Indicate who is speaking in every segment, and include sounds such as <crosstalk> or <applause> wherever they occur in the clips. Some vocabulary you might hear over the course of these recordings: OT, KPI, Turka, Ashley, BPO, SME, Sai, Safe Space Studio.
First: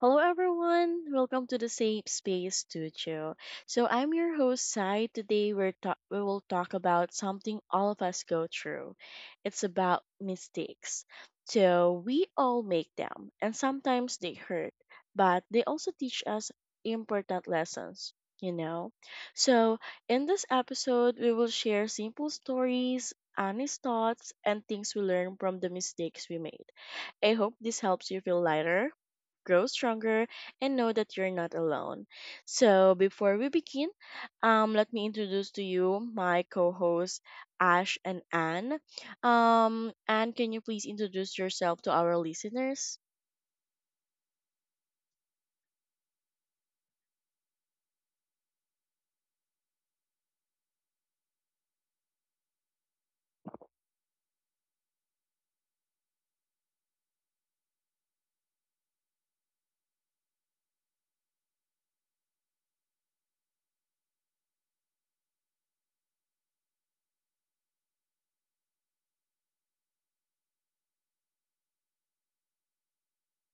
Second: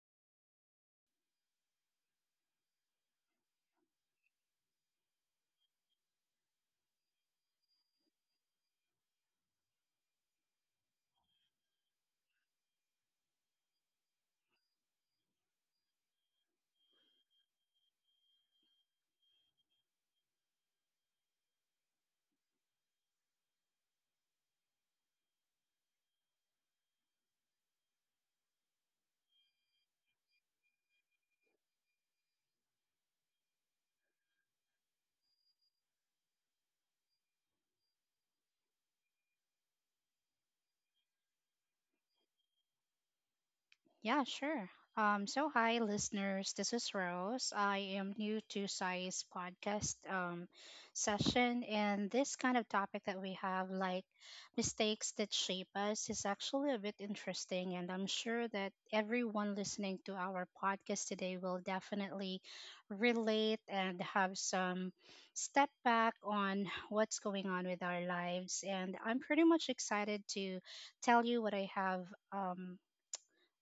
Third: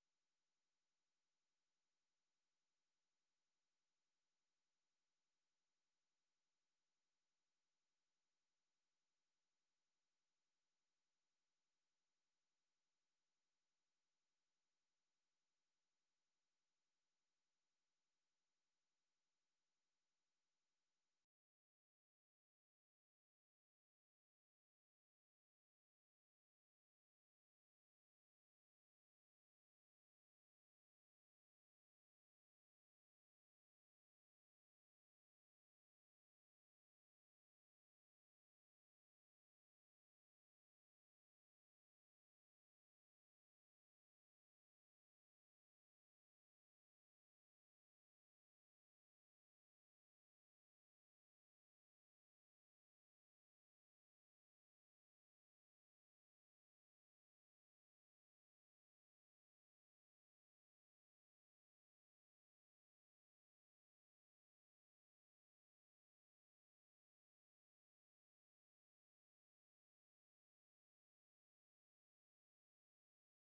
Speaker 1: Hello, everyone. Welcome to the Safe Space Studio. I'm your host, Sai. Today, we will talk about something all of us go through. It's about mistakes. So, we all make them, and sometimes they hurt, but they also teach us important lessons, you know? So, in this episode, we will share simple stories, honest thoughts, and things we learn from the mistakes we made. I hope this helps you feel lighter, grow stronger, and know that you're not alone. So, before we begin, let me introduce to you my co hosts, Ash and Anne. Anne, can you please introduce yourself to our listeners?
Speaker 2: Yeah, sure. So hi listeners, this is Rose. I am new to Sai's podcast session, and this kind of topic that we have, like mistakes that shape us, is actually a bit interesting, and I'm sure that everyone listening to our podcast today will definitely relate and have some step back on what's going on with our lives. And I'm pretty much excited to tell you what I have um,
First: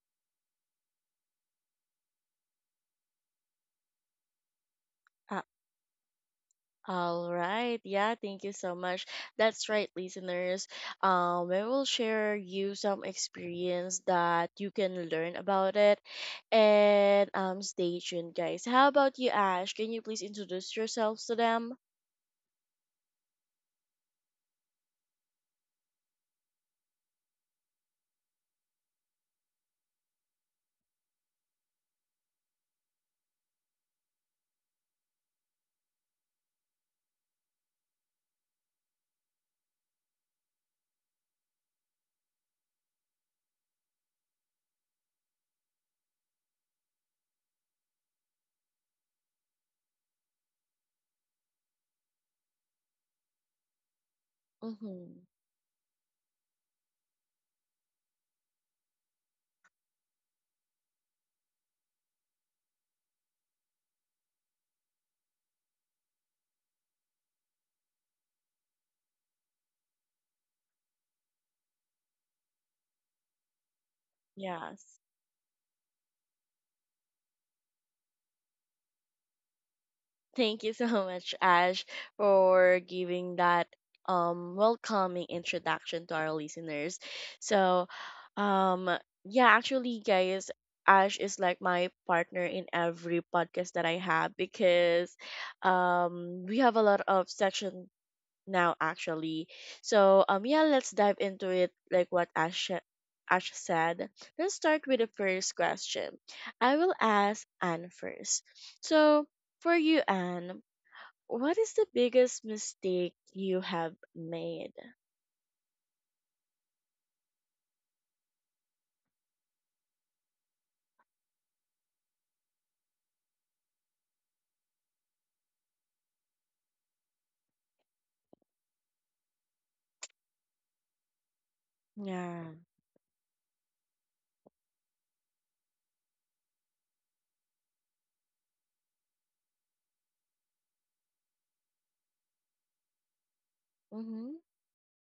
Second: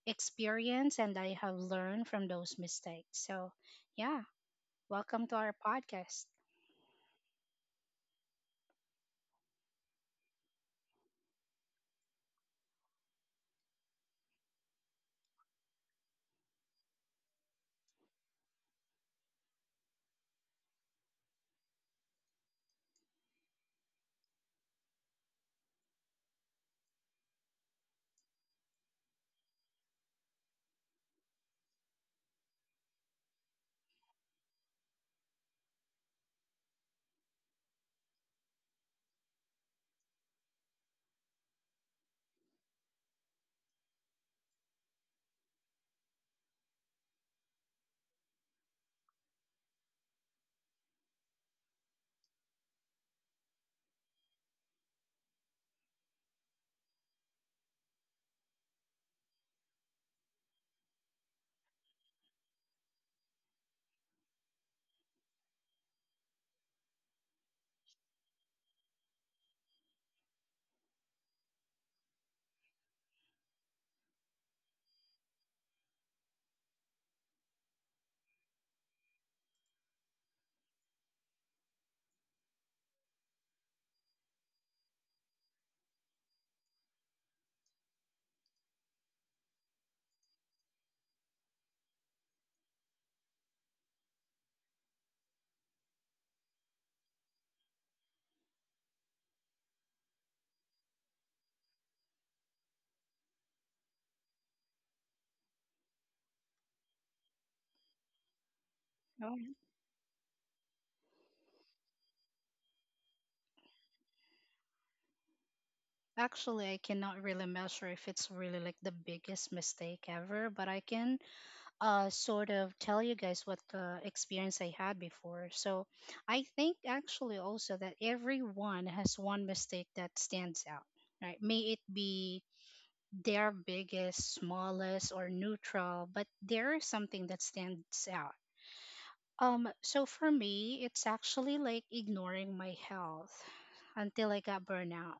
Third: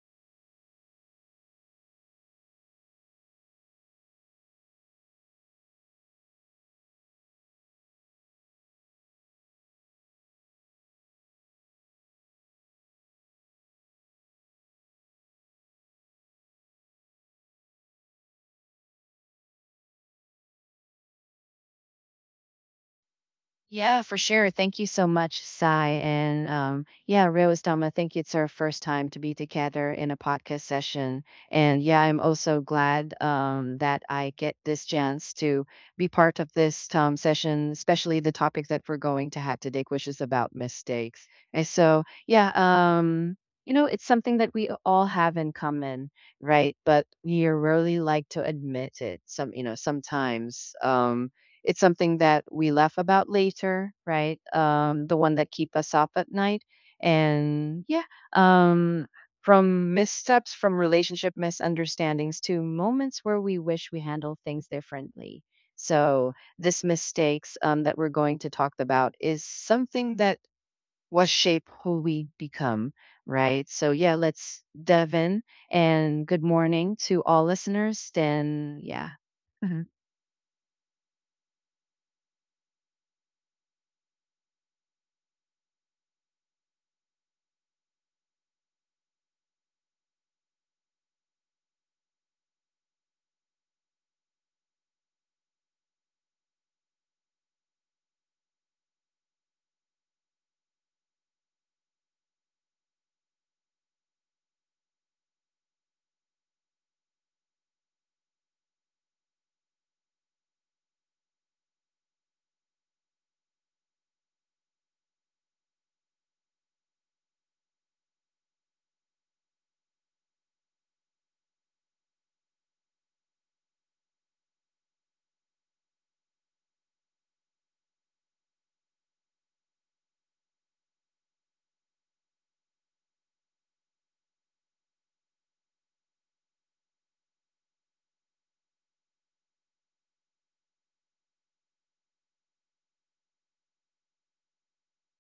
Speaker 2: experience and I have learned from those mistakes. So, yeah, welcome to
Speaker 1: Uh,
Speaker 2: our podcast.
Speaker 1: All right. Yeah, thank you so much. That's right, listeners. I will share you some experience that you can learn about it. And stay tuned, guys. How about you, Ash? Can you please introduce yourselves to them?
Speaker 3: Yeah, for sure. Thank you so much, Sai. And yeah, Rose Dom, I think it's our first time to be together in a podcast session. And yeah, I'm also glad that I get this chance to be part of this session, especially the topic that we're going to have today, which is about mistakes. And so, yeah, um, it's something that we all have in common, right? But we really like to admit it. Some, sometimes. It's something that we laugh about later, right? The
Speaker 1: Mm-hmm.
Speaker 3: one that keep us up at night. And yeah, um, from missteps, from relationship misunderstandings to moments where we wish we handled things differently. So this mistakes that we're going to talk about is something that was shape who we become, right? So yeah, let's
Speaker 1: Yes.
Speaker 3: dive in. And good morning to all listeners. Then yeah. <laughs>
Speaker 1: Thank you so much, Ash, for giving that welcoming introduction to our listeners. So, um yeah, actually guys, Ash is like my partner in every podcast that I have because we have a lot of section now actually. So yeah, let's dive into it like what Ash said. Let's start with the first question. I will ask Anne first. So
Speaker 2: Well,
Speaker 1: for you, Anne, what is the biggest mistake you have made?
Speaker 2: actually, I cannot really measure if it's really like the biggest mistake ever, but I can sort of tell you guys what the experience I had before. So, I think actually also that everyone has one mistake that stands out, right? May it be
Speaker 1: Yeah.
Speaker 2: their biggest, smallest, or neutral, but there is something that stands out. So for me, it's actually like ignoring my health until
Speaker 1: Mm-hmm.
Speaker 2: I got burnout.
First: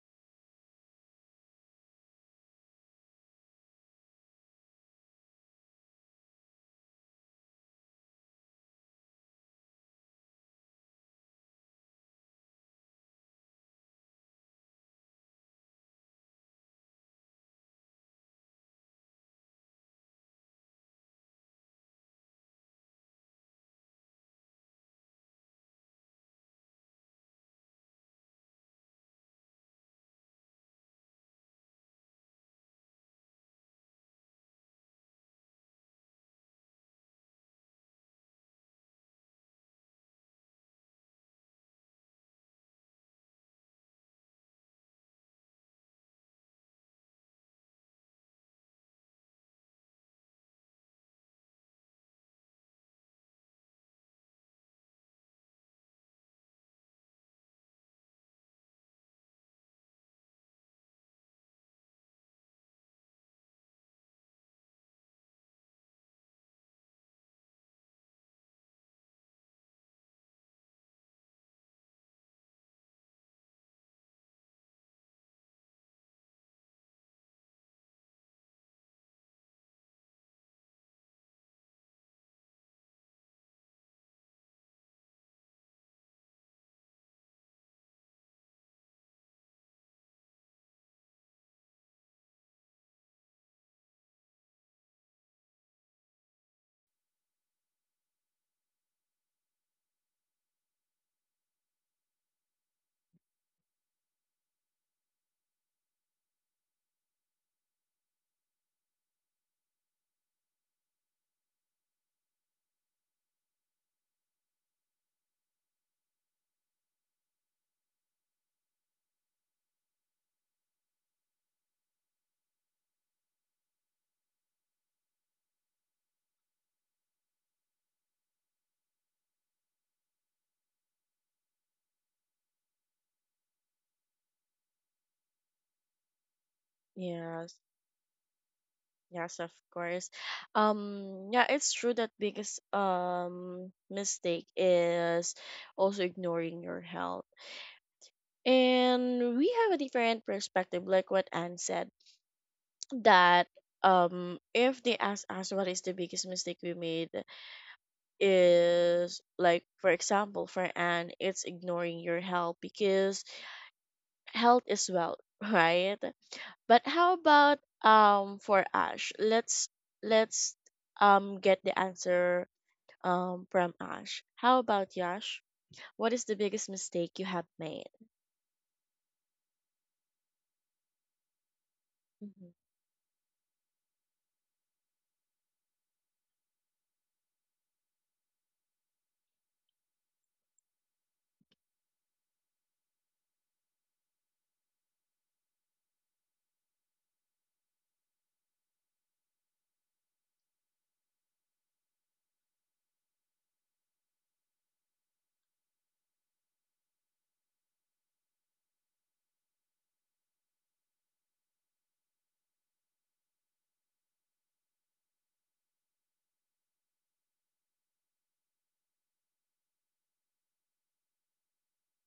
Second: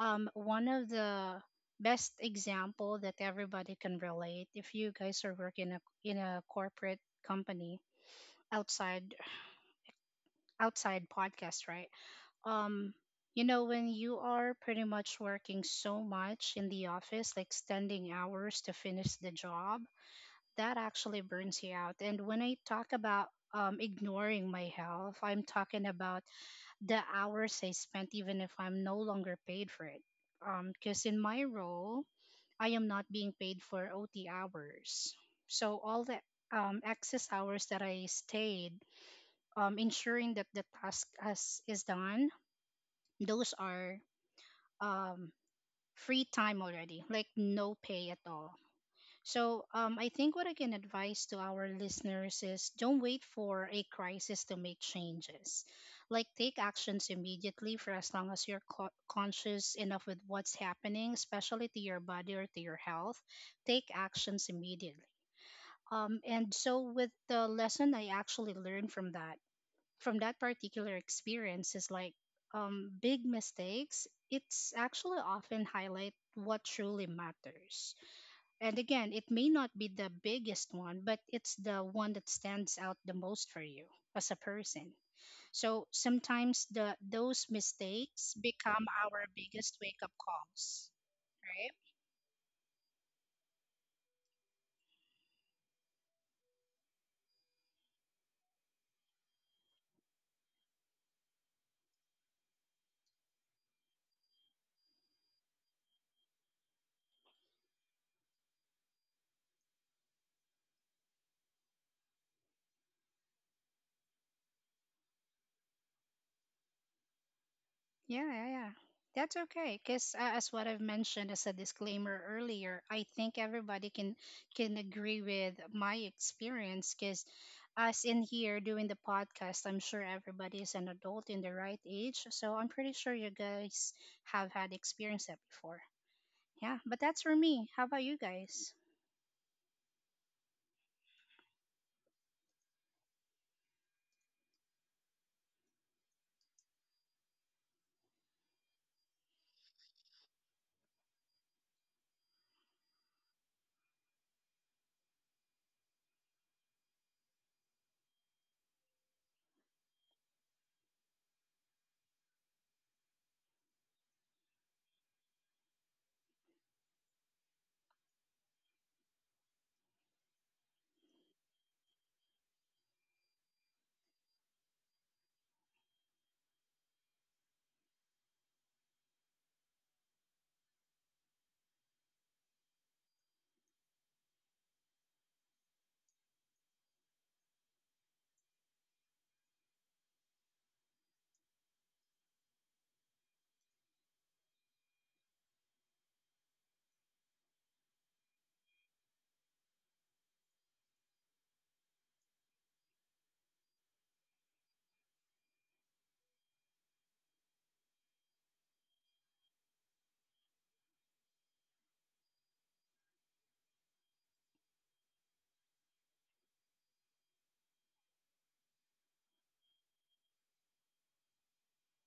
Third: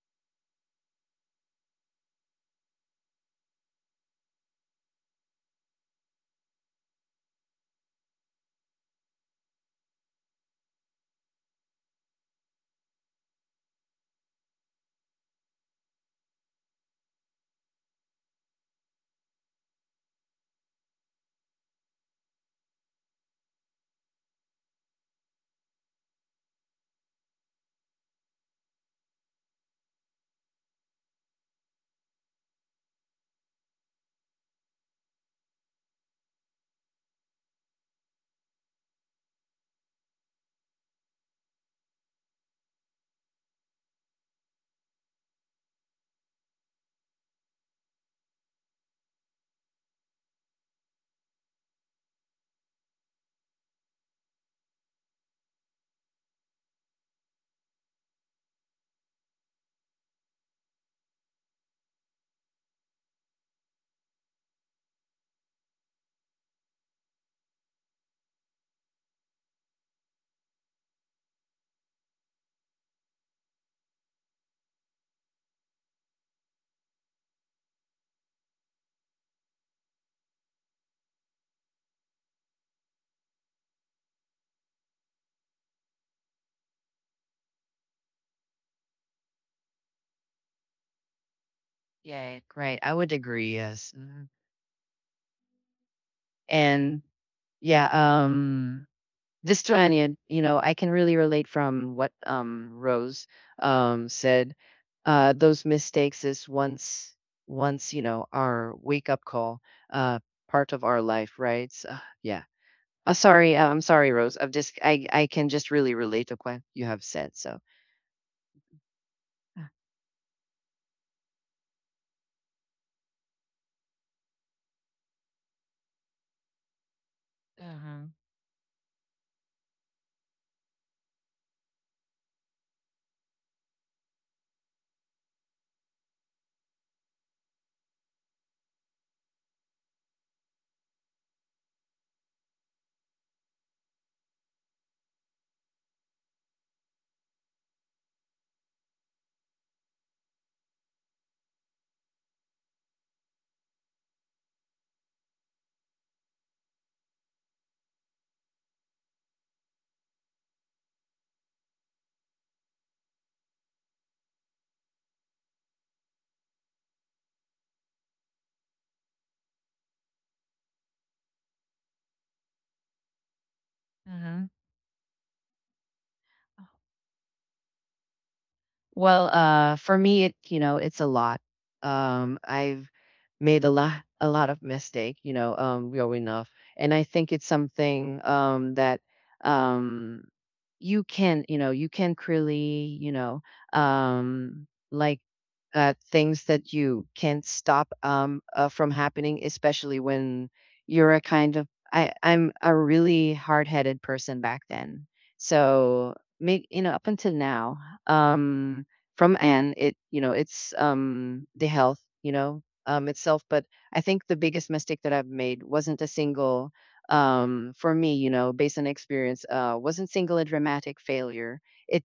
Speaker 2: One of the best example that everybody can relate if you guys are working in a corporate company outside podcast, right? Um, you know, when you are pretty much working so much in the office, like standing hours to finish the job, that actually burns you out. And when I talk about ignoring my health, I'm talking about the hours I spent, even if I'm no longer paid for it. Because in my role, I am not being paid for OT hours. So all the excess hours that I stayed, ensuring that the is done, those are um, free time already, like no pay at all. So, I think what I can advise to our listeners is don't wait for a crisis to make changes. Like, take actions immediately for as long as you're conscious enough with what's happening, especially to your body or to your health. Take actions immediately. And so, with the lesson I actually learned from from that particular experience, is like big mistakes, it's actually often highlight what truly matters. And again, it may not be the biggest one, but it's the one that stands out the most for you as a person. So sometimes the those mistakes become our biggest wake up calls, right?
Speaker 3: Yeah, great. I would agree. Yes. Mhm. And yeah, um, this Stranian, I can really relate from what Rose said. Those mistakes is once, once our wake up call, uh, part of our life, right? So, yeah. Sorry, I'm sorry, Rose. I'm just, I can just really relate to what you have said. So.
Speaker 2: Yeah, yeah, yeah. That's
Speaker 3: uh,
Speaker 2: okay, because as what I've mentioned as a disclaimer earlier, I think everybody can agree with my experience. Because us
Speaker 3: Uh
Speaker 2: in here doing the podcast, I'm sure everybody is an adult in the right age, so I'm pretty sure you guys have had experience that before. Yeah, but that's for
Speaker 1: Yes.
Speaker 2: me. How about you guys?
Speaker 1: Yes, of course. Yeah, it's true that biggest mistake is also ignoring your health, and we have a different perspective like what Anne said that if they ask us what is the biggest mistake we made is like, for example, for Anne it's ignoring your health because health is wealth <laughs> right? But how about for Ash? Let's get the answer from Ash.
Speaker 3: huh.
Speaker 1: How about Yash, what is the biggest mistake you have made?
Speaker 3: Well, for me, it's a lot.
Speaker 1: Mm-hmm.
Speaker 3: I've made a lot of mistake, growing up, and I think it's something that um, you can really, like things that you can't stop from happening, especially when you're a kind of I, I'm a really hard-headed person back then. So make up until now, um, from Anne, it's the health itself. But I think the biggest mistake that I've made wasn't a single for me based on experience wasn't single a dramatic failure. it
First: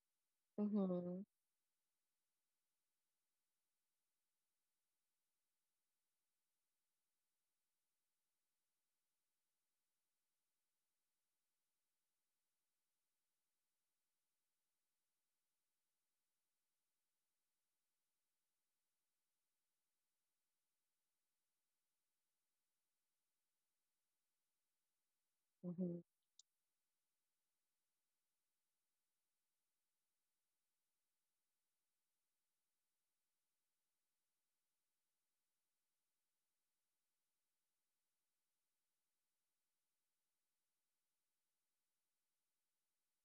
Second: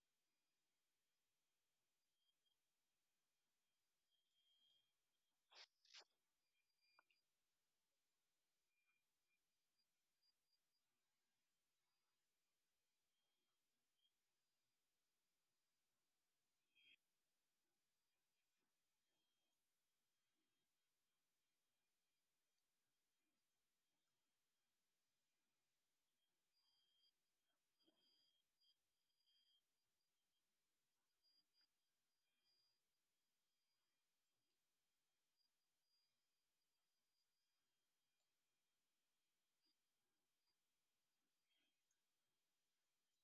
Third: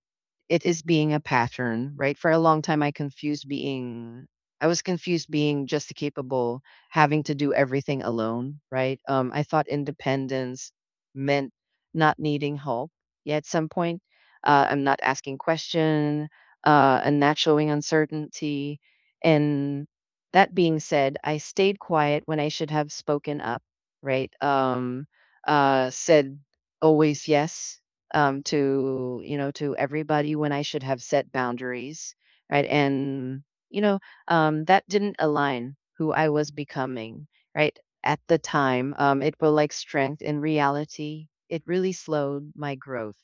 Speaker 3: it is being a
Speaker 1: Mm-hmm.
Speaker 3: pattern, right? For a long time, I was confused being just capable, having to do everything alone, right? I thought independence meant not needing help. Yeah, at some point, I'm not asking question, and not showing uncertainty. And that being said, I stayed quiet when I should have spoken up, right? Said always yes, to you know to everybody when I should have set boundaries, right? And you know that didn't align who I was becoming, right? At the time, it will like strength. In reality, it really slowed my growth.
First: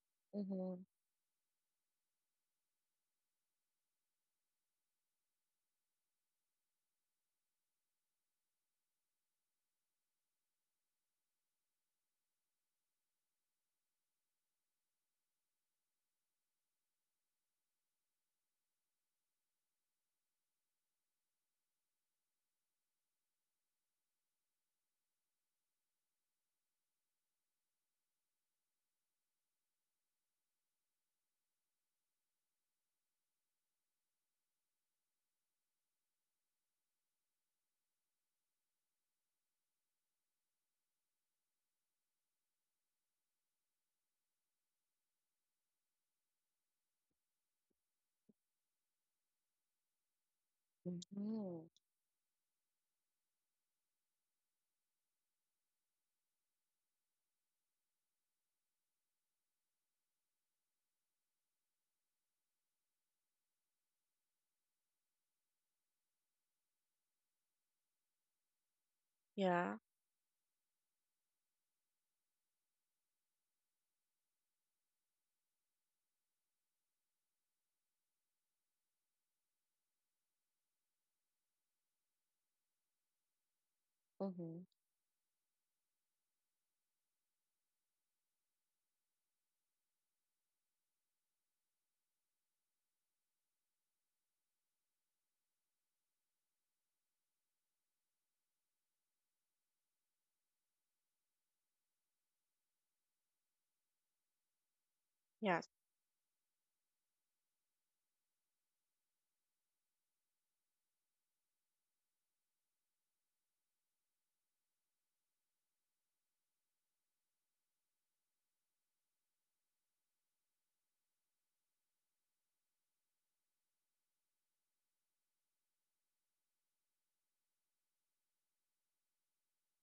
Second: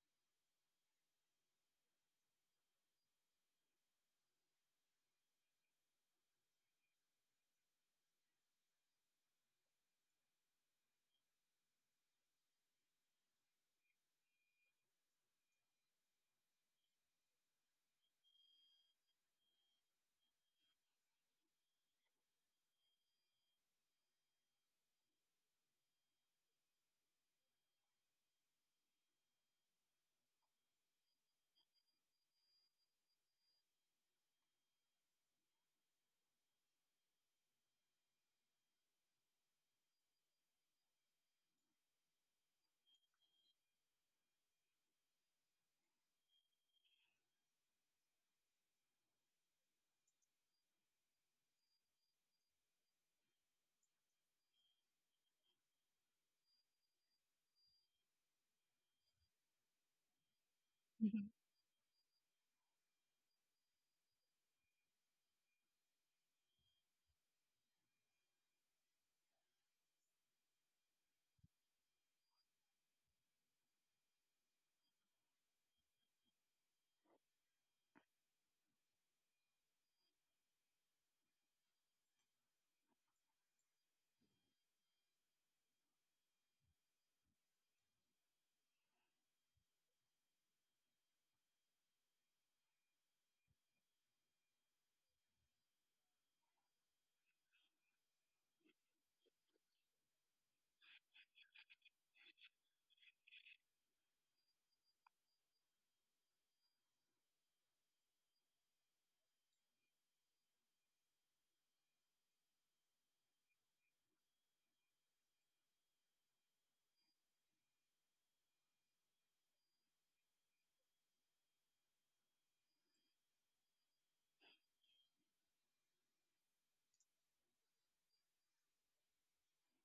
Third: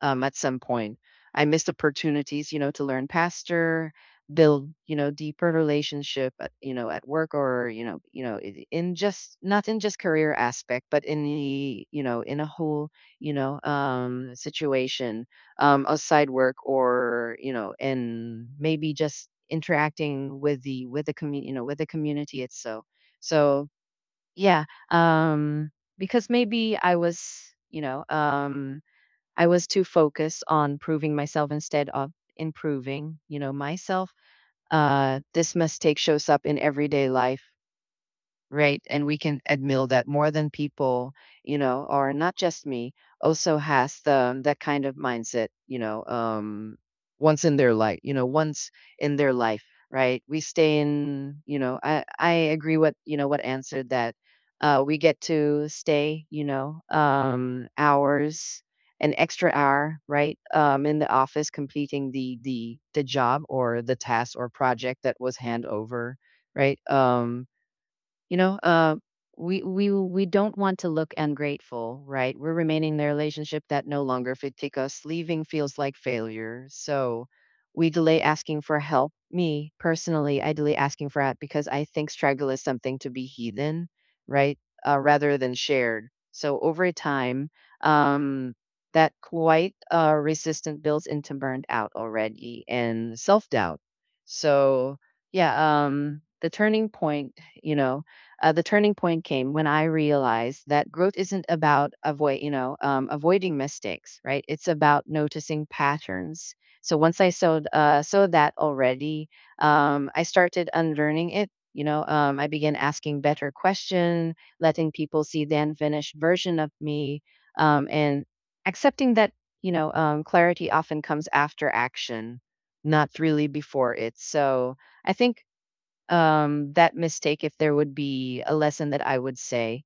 Speaker 3: At some
Speaker 1: Mm-hmm.
Speaker 3: point, I missed opportunities, to learn pastor, build, deeper relationship, at work or in just not in just career aspect, but in a whole situation, outside work or, and maybe just interacting with the community, with the community itself. So yeah, um, because maybe you know, um, I was too focused on proving myself instead of improving, myself. This mistake shows up in everyday life. Right. And we can admit that more than people, or not just me, also has the that kind of mindset, once in their life, once in their life, right? We stay in,
Speaker 1: Mm-hmm.
Speaker 3: I agree what, what, answered that, we get to stay, hours an extra hour, right? In the
Speaker 2: Mhm.
Speaker 3: office completing the job or the task or project that was hand over, right? You know, uh, we
Speaker 1: Yeah.
Speaker 3: we we don't want to look ungrateful, right? We're remaining in a relationship that no longer fit take us. Leaving feels like failure, so we delay asking for help. Me personally, I delay asking for help because I think struggle is something to be hidden, right?
Speaker 1: Mm-hmm.
Speaker 3: Rather than shared. So over time, um, that quite resistant builds into burned out already and self doubt. So yeah, the turning point, you know, the turning point came when I realized that growth isn't about avoiding mistakes, right? It's about noticing
Speaker 1: Yes.
Speaker 3: patterns. So once I saw that already, I started unlearning it. I began asking better question, letting people see the unfinished version of me, and accepting that clarity often comes after action, not really before it. So I think that mistake if there would be a lesson that I would say,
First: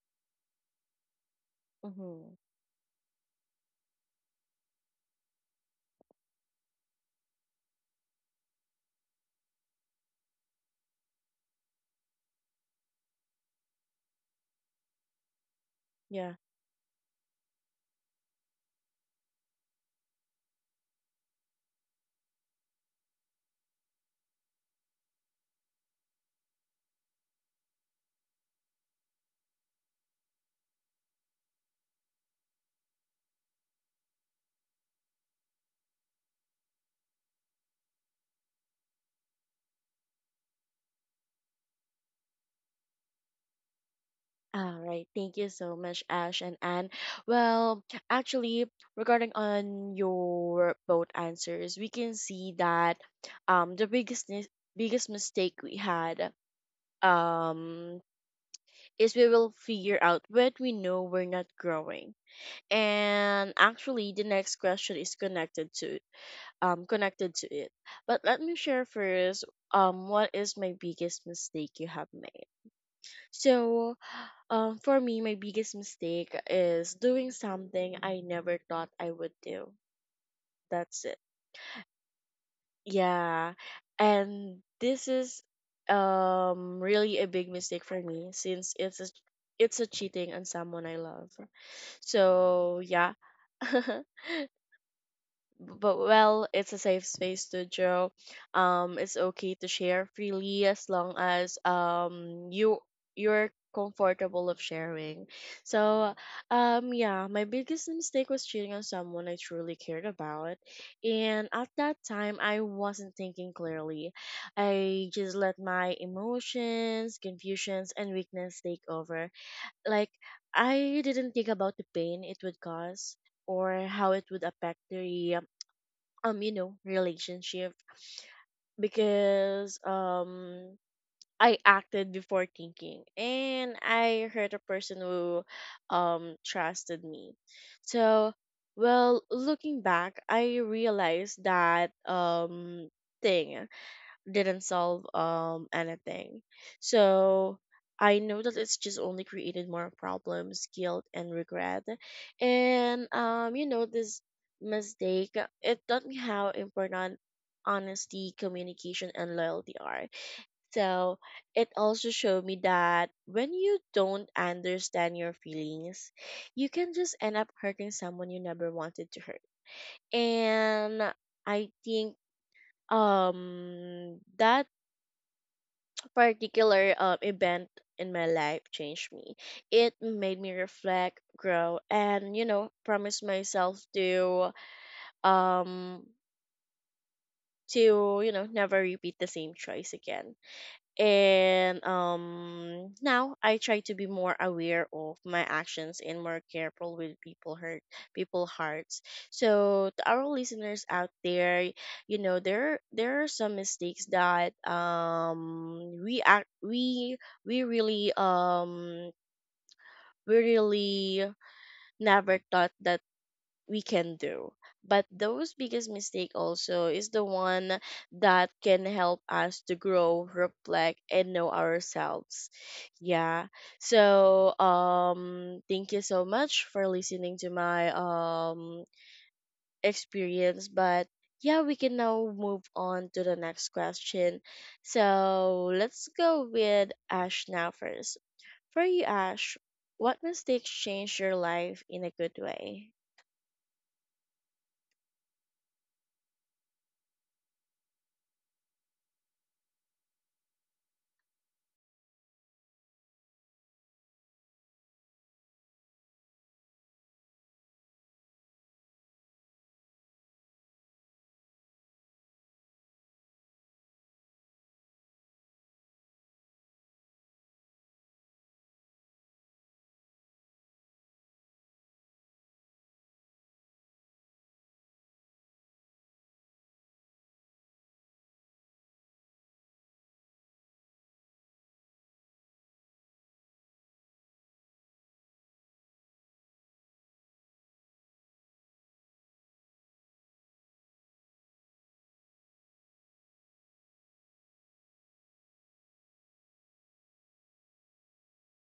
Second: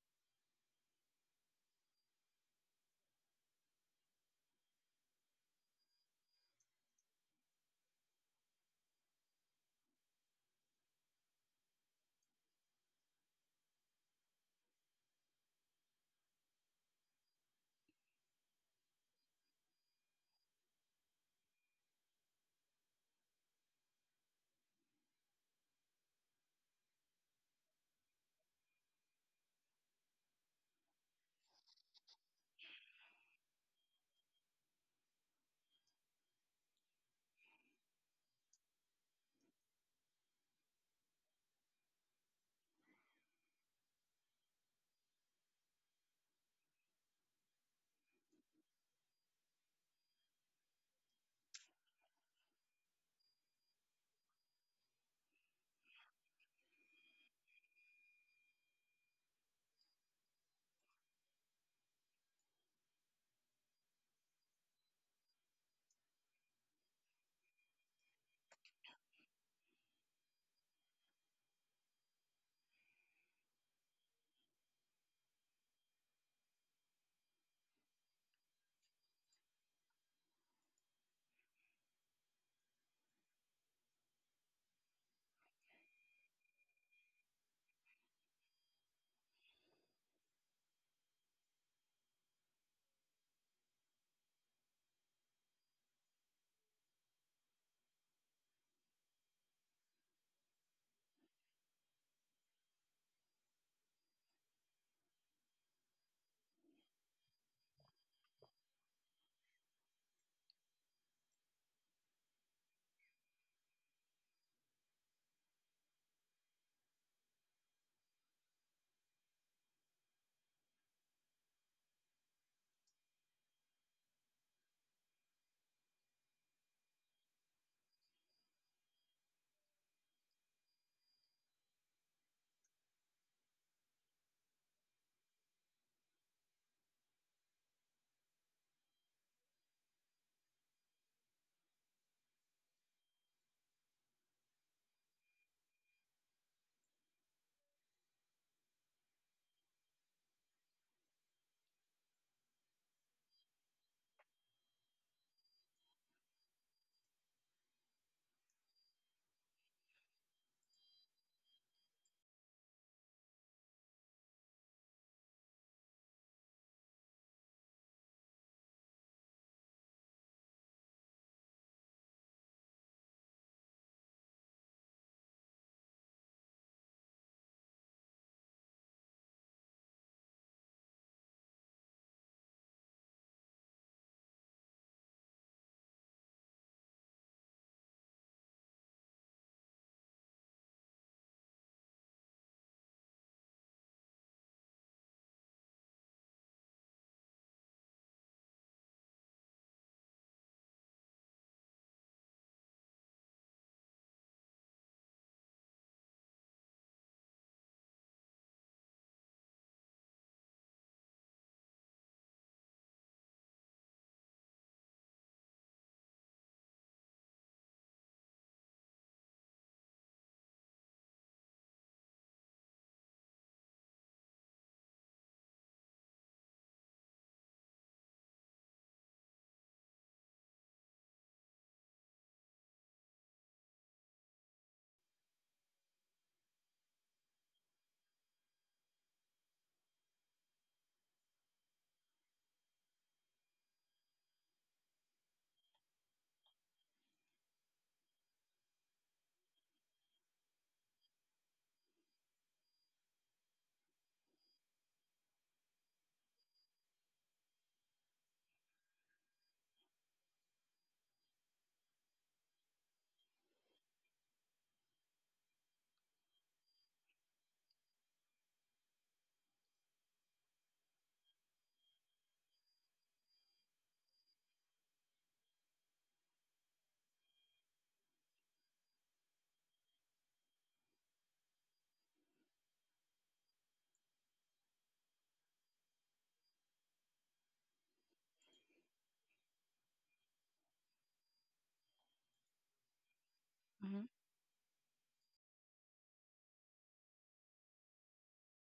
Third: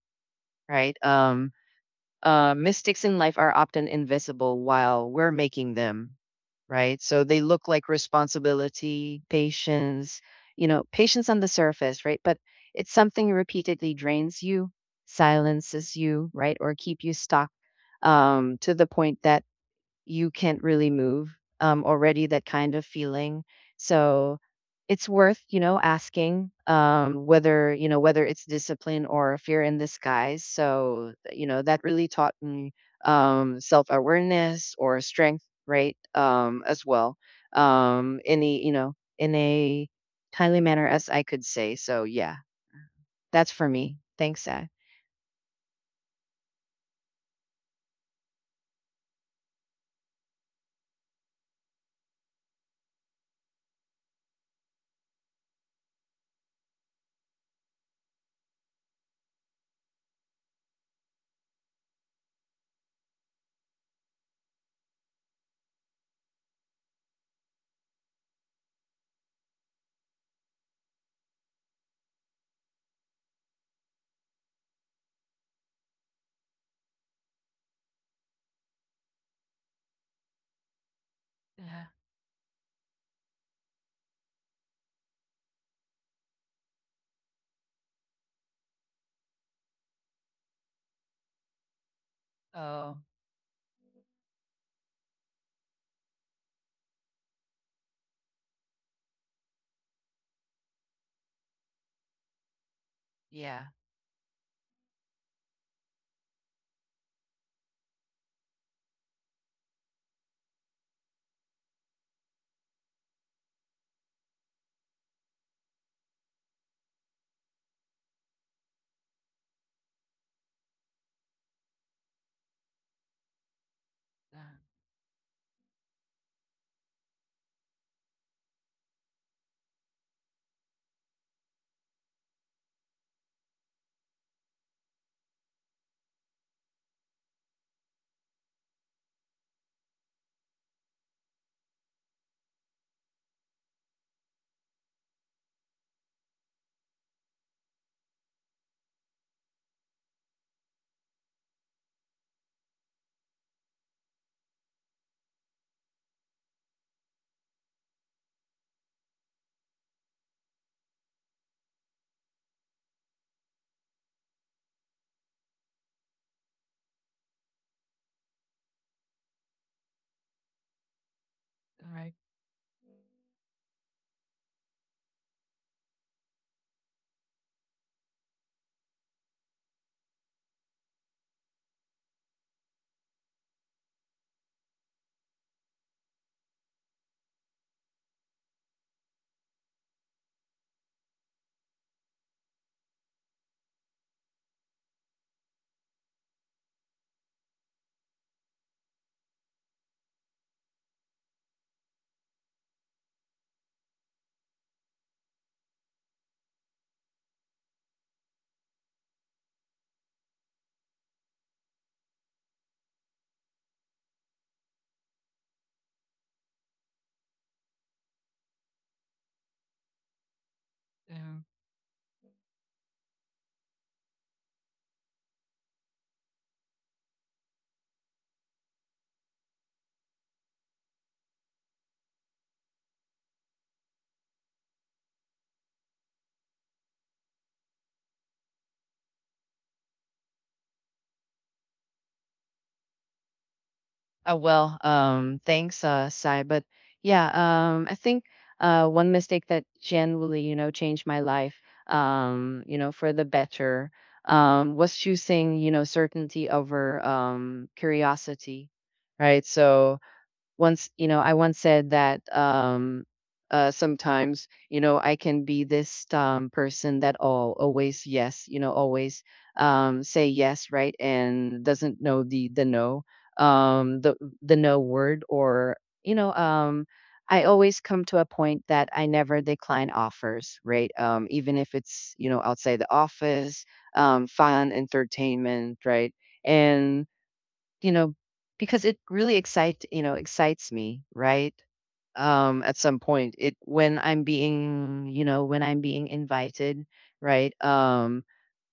Speaker 3: right? Um,
Speaker 1: Mm-hmm.
Speaker 3: uh, mistakes in life are often invisible while we're making them, right? So they look like responsibility, patience on the surface, right? But it's something repeatedly drains you, silences you,
Speaker 1: Yeah.
Speaker 3: right? Or keep you stuck to the point that you can't really move already, that kind of feeling. So it's worth asking whether you know whether it's discipline or fear in disguise. So that really taught me self-awareness or strength, right, as well, in a timely manner as I could say. So yeah, that's for me. Thanks, Zach.
Speaker 1: All right. Thank you so much, Ash and Anne. Well, actually, regarding on your both answers, we can see that um the biggest mis- biggest mistake we had um is we will figure out what we know we're not growing. And actually, the next question is connected to connected to it. But let me share first what is my biggest mistake you have made. So for me, my biggest mistake is doing something I never thought I would do. That's it.
Speaker 3: Yeah.
Speaker 1: Yeah. And this is really a big mistake for me, since it's a, it's a cheating on someone I love. So
Speaker 3: Oh,
Speaker 1: yeah. <laughs> But well, it's a safe space to joke. It's okay to share freely as long as you you're
Speaker 3: yeah.
Speaker 1: comfortable of sharing. So yeah, my biggest mistake was cheating on someone I truly cared about, and at that time I wasn't thinking clearly. I just let my emotions, confusions, and weakness take over. Like, I didn't think about the pain it would cause or how it
Speaker 3: Uh,
Speaker 1: would affect the you know, relationship, because I acted before thinking and I hurt a person who trusted me. So, well, looking back, I realized that thing didn't solve anything. So I know that it's just only created more problems, guilt, and regret. And you know, this mistake, it taught me how important honesty, communication, and loyalty are. So it also showed me that when you don't understand your feelings, you can just end up hurting someone you never wanted to hurt. And I
Speaker 3: All
Speaker 1: think that particular event in my life changed me. It made me reflect, grow, and, you know, promise myself to um to, you know, never repeat the same choice again. And now I try to be more aware of my actions and more careful with people hurt, people hearts. So to our listeners out there, you know, there are some mistakes that we really um we really never thought that we can do. But those biggest mistake also is the one that can help us to grow, reflect,
Speaker 3: right.
Speaker 1: and know ourselves. Yeah. So thank you so much for listening to my experience. But yeah, we can now move on to the next question. So let's go with Ash now first. For you, Ash, what mistakes changed your life in a good way?
Speaker 3: Oh, well, thanks, Sai. But yeah, I think one mistake that genuinely, changed my life, for the better, was choosing, certainty over curiosity, right? So once you know I once said that sometimes, I can be this person that all always yes, always say yes, right? And doesn't know the no, um the the no word, or you know um I always come to a point that I never decline offers, right? Even if it's, outside the office, fun entertainment, right? And, you know, because it really excites me, right? At some point, it when I'm being, you know, when I'm being invited, right? Um,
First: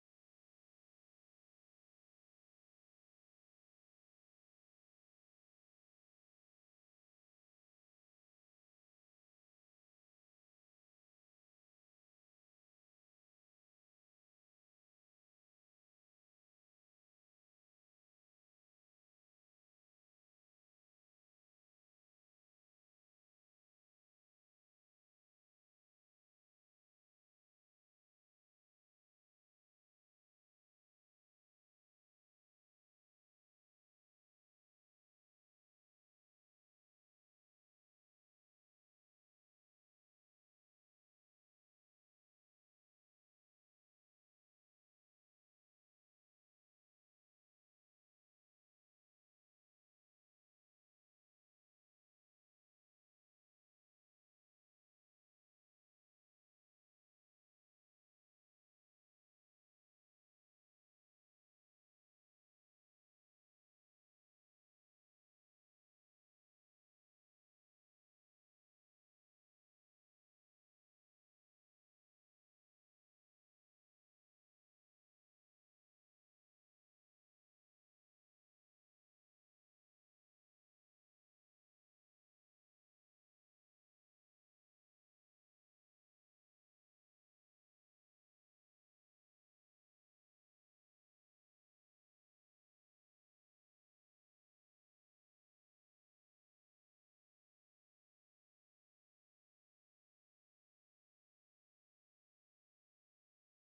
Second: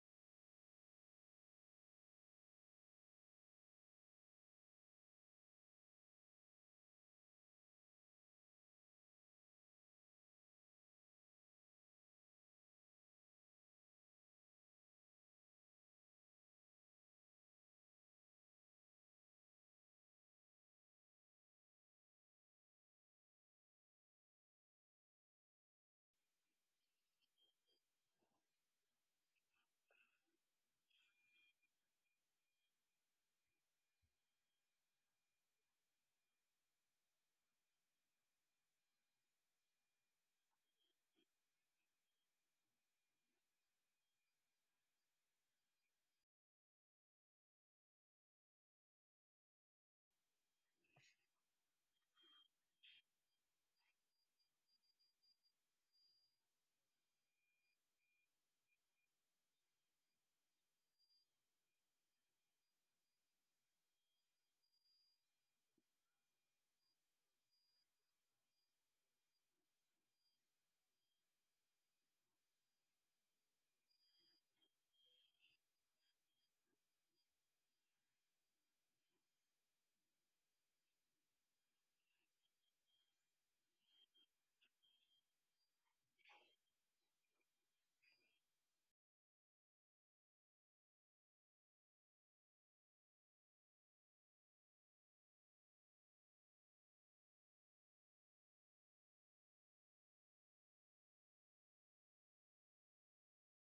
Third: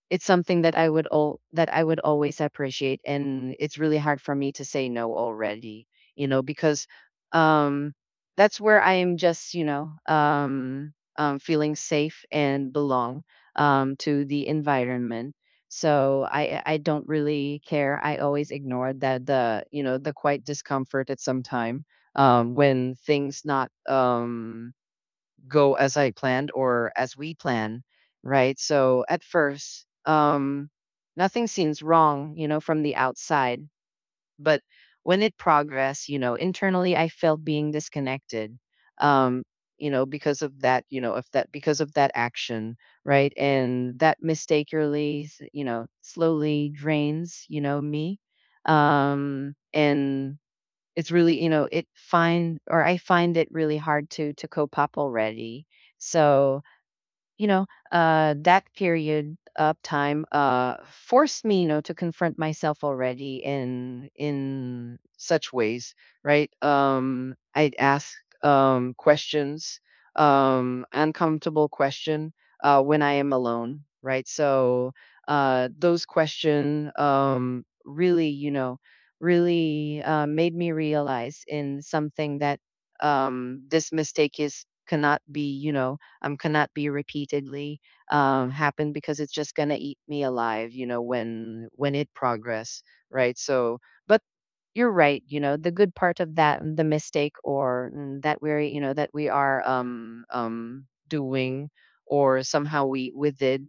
Speaker 3: it's something that I would always appreciate, and it's really hard for me to say no already, because um, that's where I am just, feeling safe and belong to the environment. So I don't really care. I always ignore that the you know the quite discomfort at some time, when things not go as I planned or as we plan, right? So at first, nothing seems wrong, from the outside. But when it progressed, internally, I felt being disconnected, um, because of that, you know, if that because of that action, right? And that mistakenly, slowly drains, me. And it's really you know it find or I find it really hard to cope up already. So you know, that period of time forced me, to confront myself already in such ways, right? I'd ask um, questions, um, uncomfortable question, when I am alone, right? So those question really made me realize in something, that this mistake is cannot be repeatedly happen, because it's just gonna eat me alive, when it progress, right? So, but you're right, the good part of that, the mistake or, that we are doing or somehow we with it,